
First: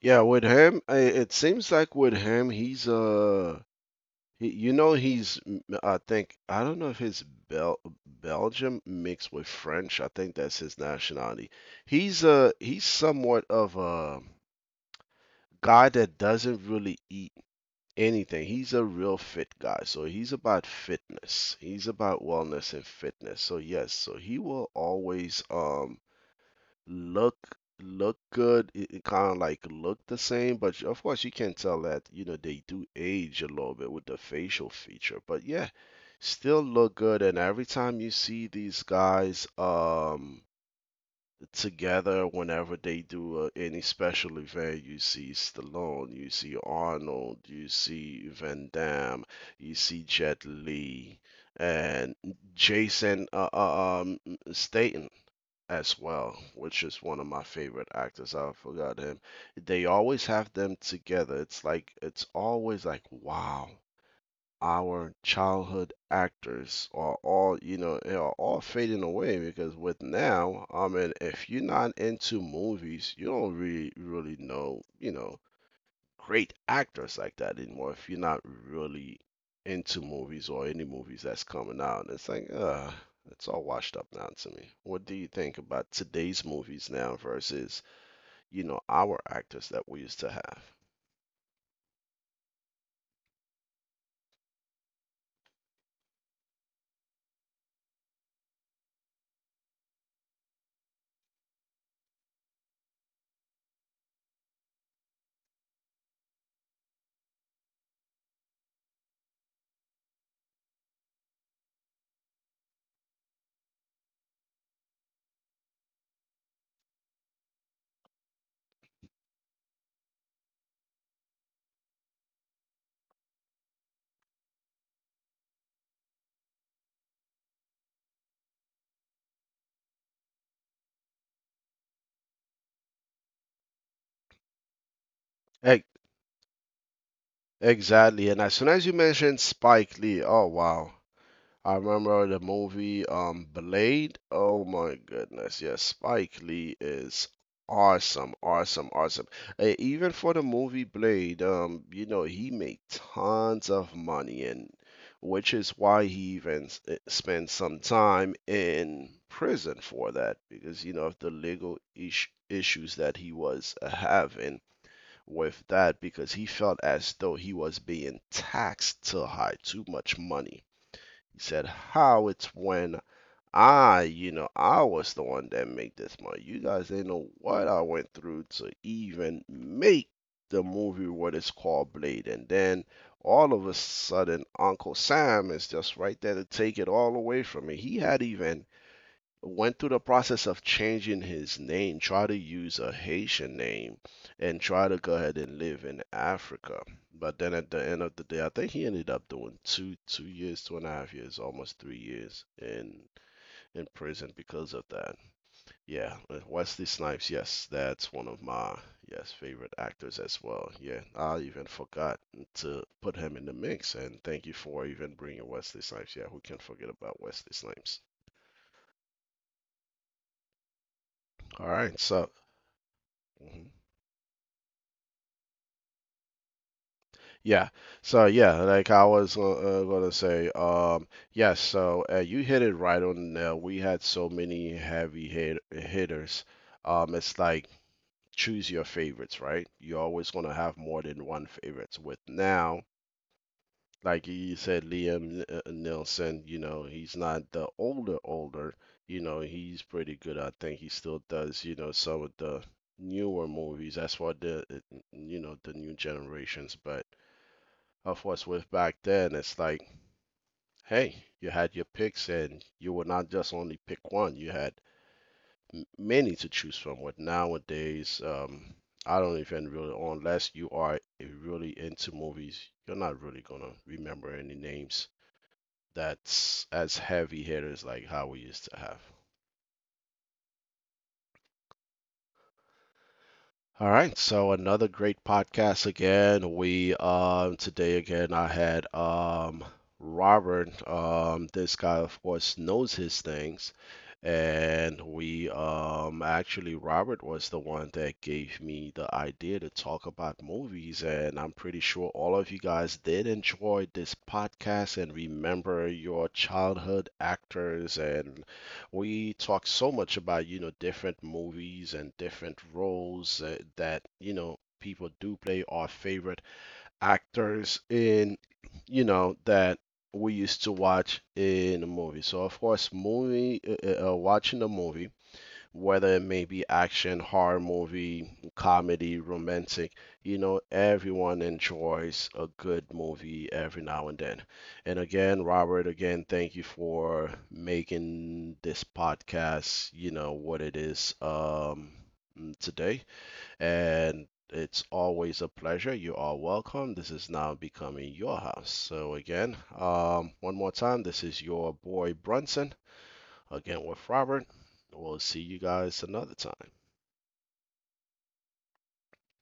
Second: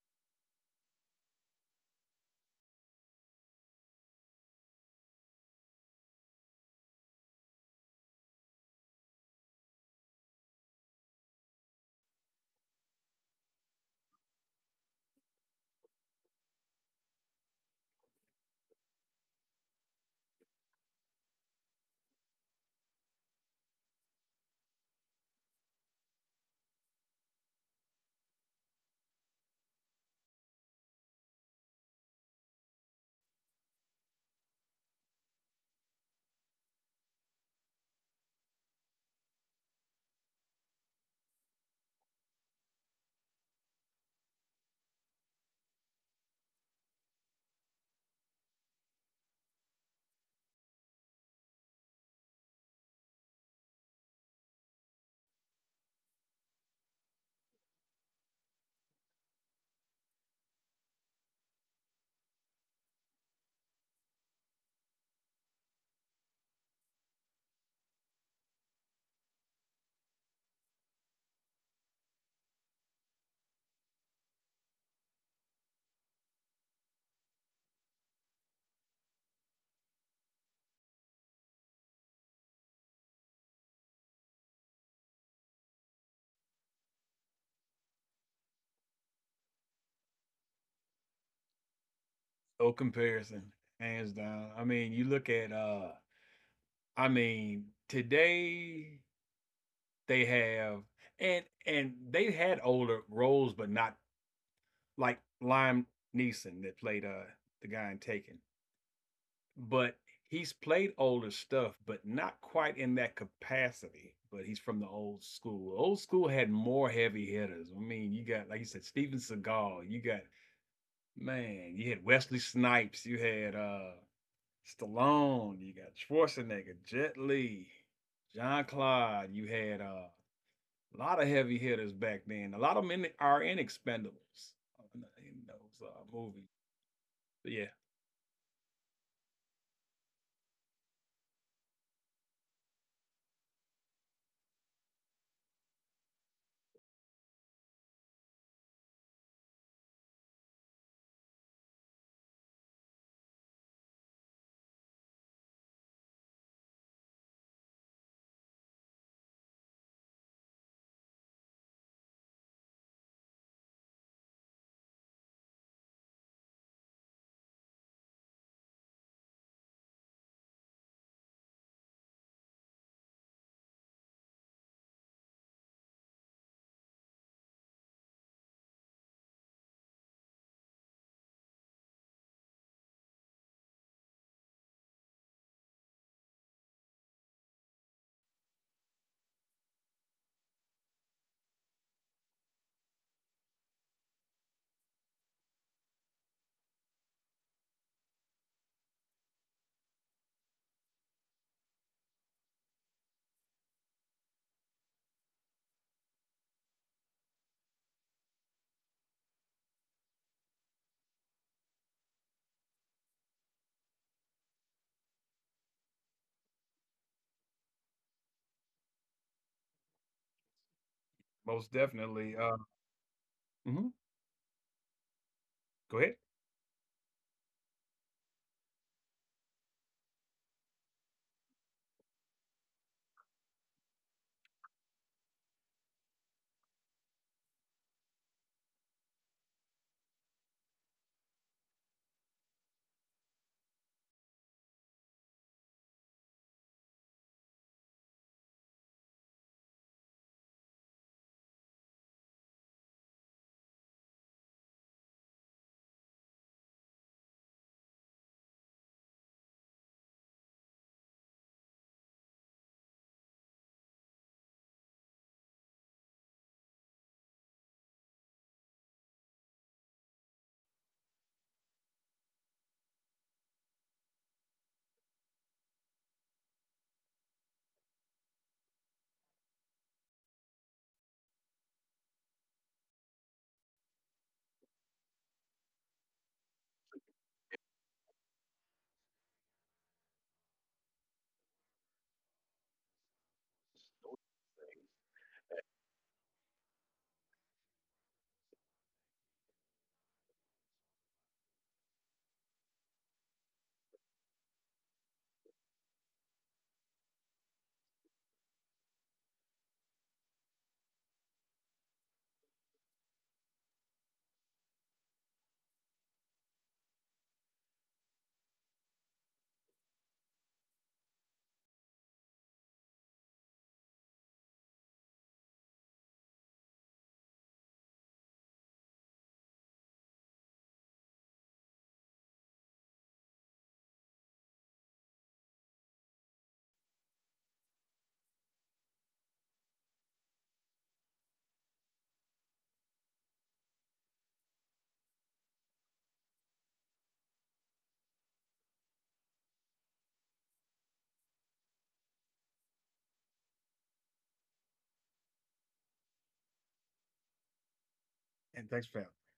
Speaker 1: Yeah, with him, it seems like with him, he's, you know, I think, I don't know if it's Bel Belgium mixed with French. I think that's his nationality. He's somewhat of a guy that doesn't really eat anything. He's a real fit guy. So he's about fitness. He's about wellness and fitness. So yes, so he will always, look good. It kind of like look the same, but of course you can tell that, you know, they do age a little bit with the facial feature. But yeah, still look good. And every time you see these guys together, whenever they do any special event, you see Stallone, you see Arnold, you see Van Damme, you see Jet Li, and Jason Statham as well, which is one of my favorite actors. I forgot him. They always have them together. It's like it's always like wow, our childhood actors are all you know they are all fading away because with now, I mean, if you're not into movies, you don't really know you know great actors like that anymore if you're not really into movies or any movies that's coming out. It's like, it's all washed up now to me. What do you think about today's movies now versus, you know, our actors that we used to have?
Speaker 2: no comparison, hands down. I mean, you look at I mean, today they have and they had older roles, but not like Liam Neeson that played the guy in Taken. But he's played older stuff, but not quite in that capacity. But he's from the old school. Old school had more heavy hitters. I mean, you got like you said, Steven Seagal. You got man. You had Wesley Snipes. You had Stallone. You got Schwarzenegger, Jet Li, John Claude. You had a lot of heavy hitters back then. A lot of them in are in Expendables in
Speaker 1: Ex-
Speaker 2: those movies. But yeah,
Speaker 1: Exactly. And as soon as you mentioned Spike Lee, oh wow. I remember the movie Blade. Oh my goodness, yes, Spike Lee is awesome, awesome, awesome. Eh, even for the movie Blade, you know, he made tons of money and which is why he even spent some time in prison for that because you know of the legal ish issues that he was having with that because he felt as though he was being taxed too high, too much money. He said, how it's when I, you know, I was the one that made this money. You guys didn't know what I went through to even make the movie what is called Blade. And then all of a sudden, Uncle Sam is just right there to take it all away from me. He had even went through the process of changing his name, try to use a Haitian name and try to go ahead and live in Africa. But then at the end of the day, I think he ended up doing two years, two and a half years, almost three years in prison because of that. Yeah, Wesley Snipes, yes, that's one of my yes favorite actors as well. Yeah, I even forgot to put him in the mix, and thank you for even bringing Wesley Snipes. Yeah, who can forget about Wesley Snipes? All
Speaker 2: most
Speaker 1: right, so.
Speaker 2: definitely.
Speaker 1: Mhm.
Speaker 2: Mhm. Go ahead
Speaker 1: Yeah. So yeah, like I was gonna say, yes. So you hit it right on the nail. We had so many heavy hitters. It's like choose your favorites, right? You're always gonna have more than one favorites. With now, like you said, Liam Nelson. You know, he's not the older older. You know, he's pretty good. I think he still does. You know, some of the newer movies. That's what the you know the new generations, but of what's with back then. It's like, hey, you had your picks and you were not just only pick one, you had many to choose from. With nowadays, I don't even really, unless you are really into movies, you're not really gonna remember any names that's as heavy hitters like how we used to have. All right, so another great podcast again. We today again I had Robert. This guy of course knows his things and we actually Robert was the one that gave me the idea to talk about movies and I'm pretty sure all of you guys did enjoy this podcast and remember your childhood actors and we talk so much about you know different movies and different roles that you know people do play our favorite actors in you know that we used to watch in a movie so of course movie watching a movie whether it may be action, horror movie, comedy, romantic, you know, everyone enjoys a good movie every now and then. And again, Robert, again, thank you for making this podcast, you know, what it is today. And it's always a pleasure. You are welcome. This is now becoming your house. So, again, one more time, this is your boy Brunson. Again with Robert, we'll see you guys another time.
Speaker 2: and thanks for having. Me.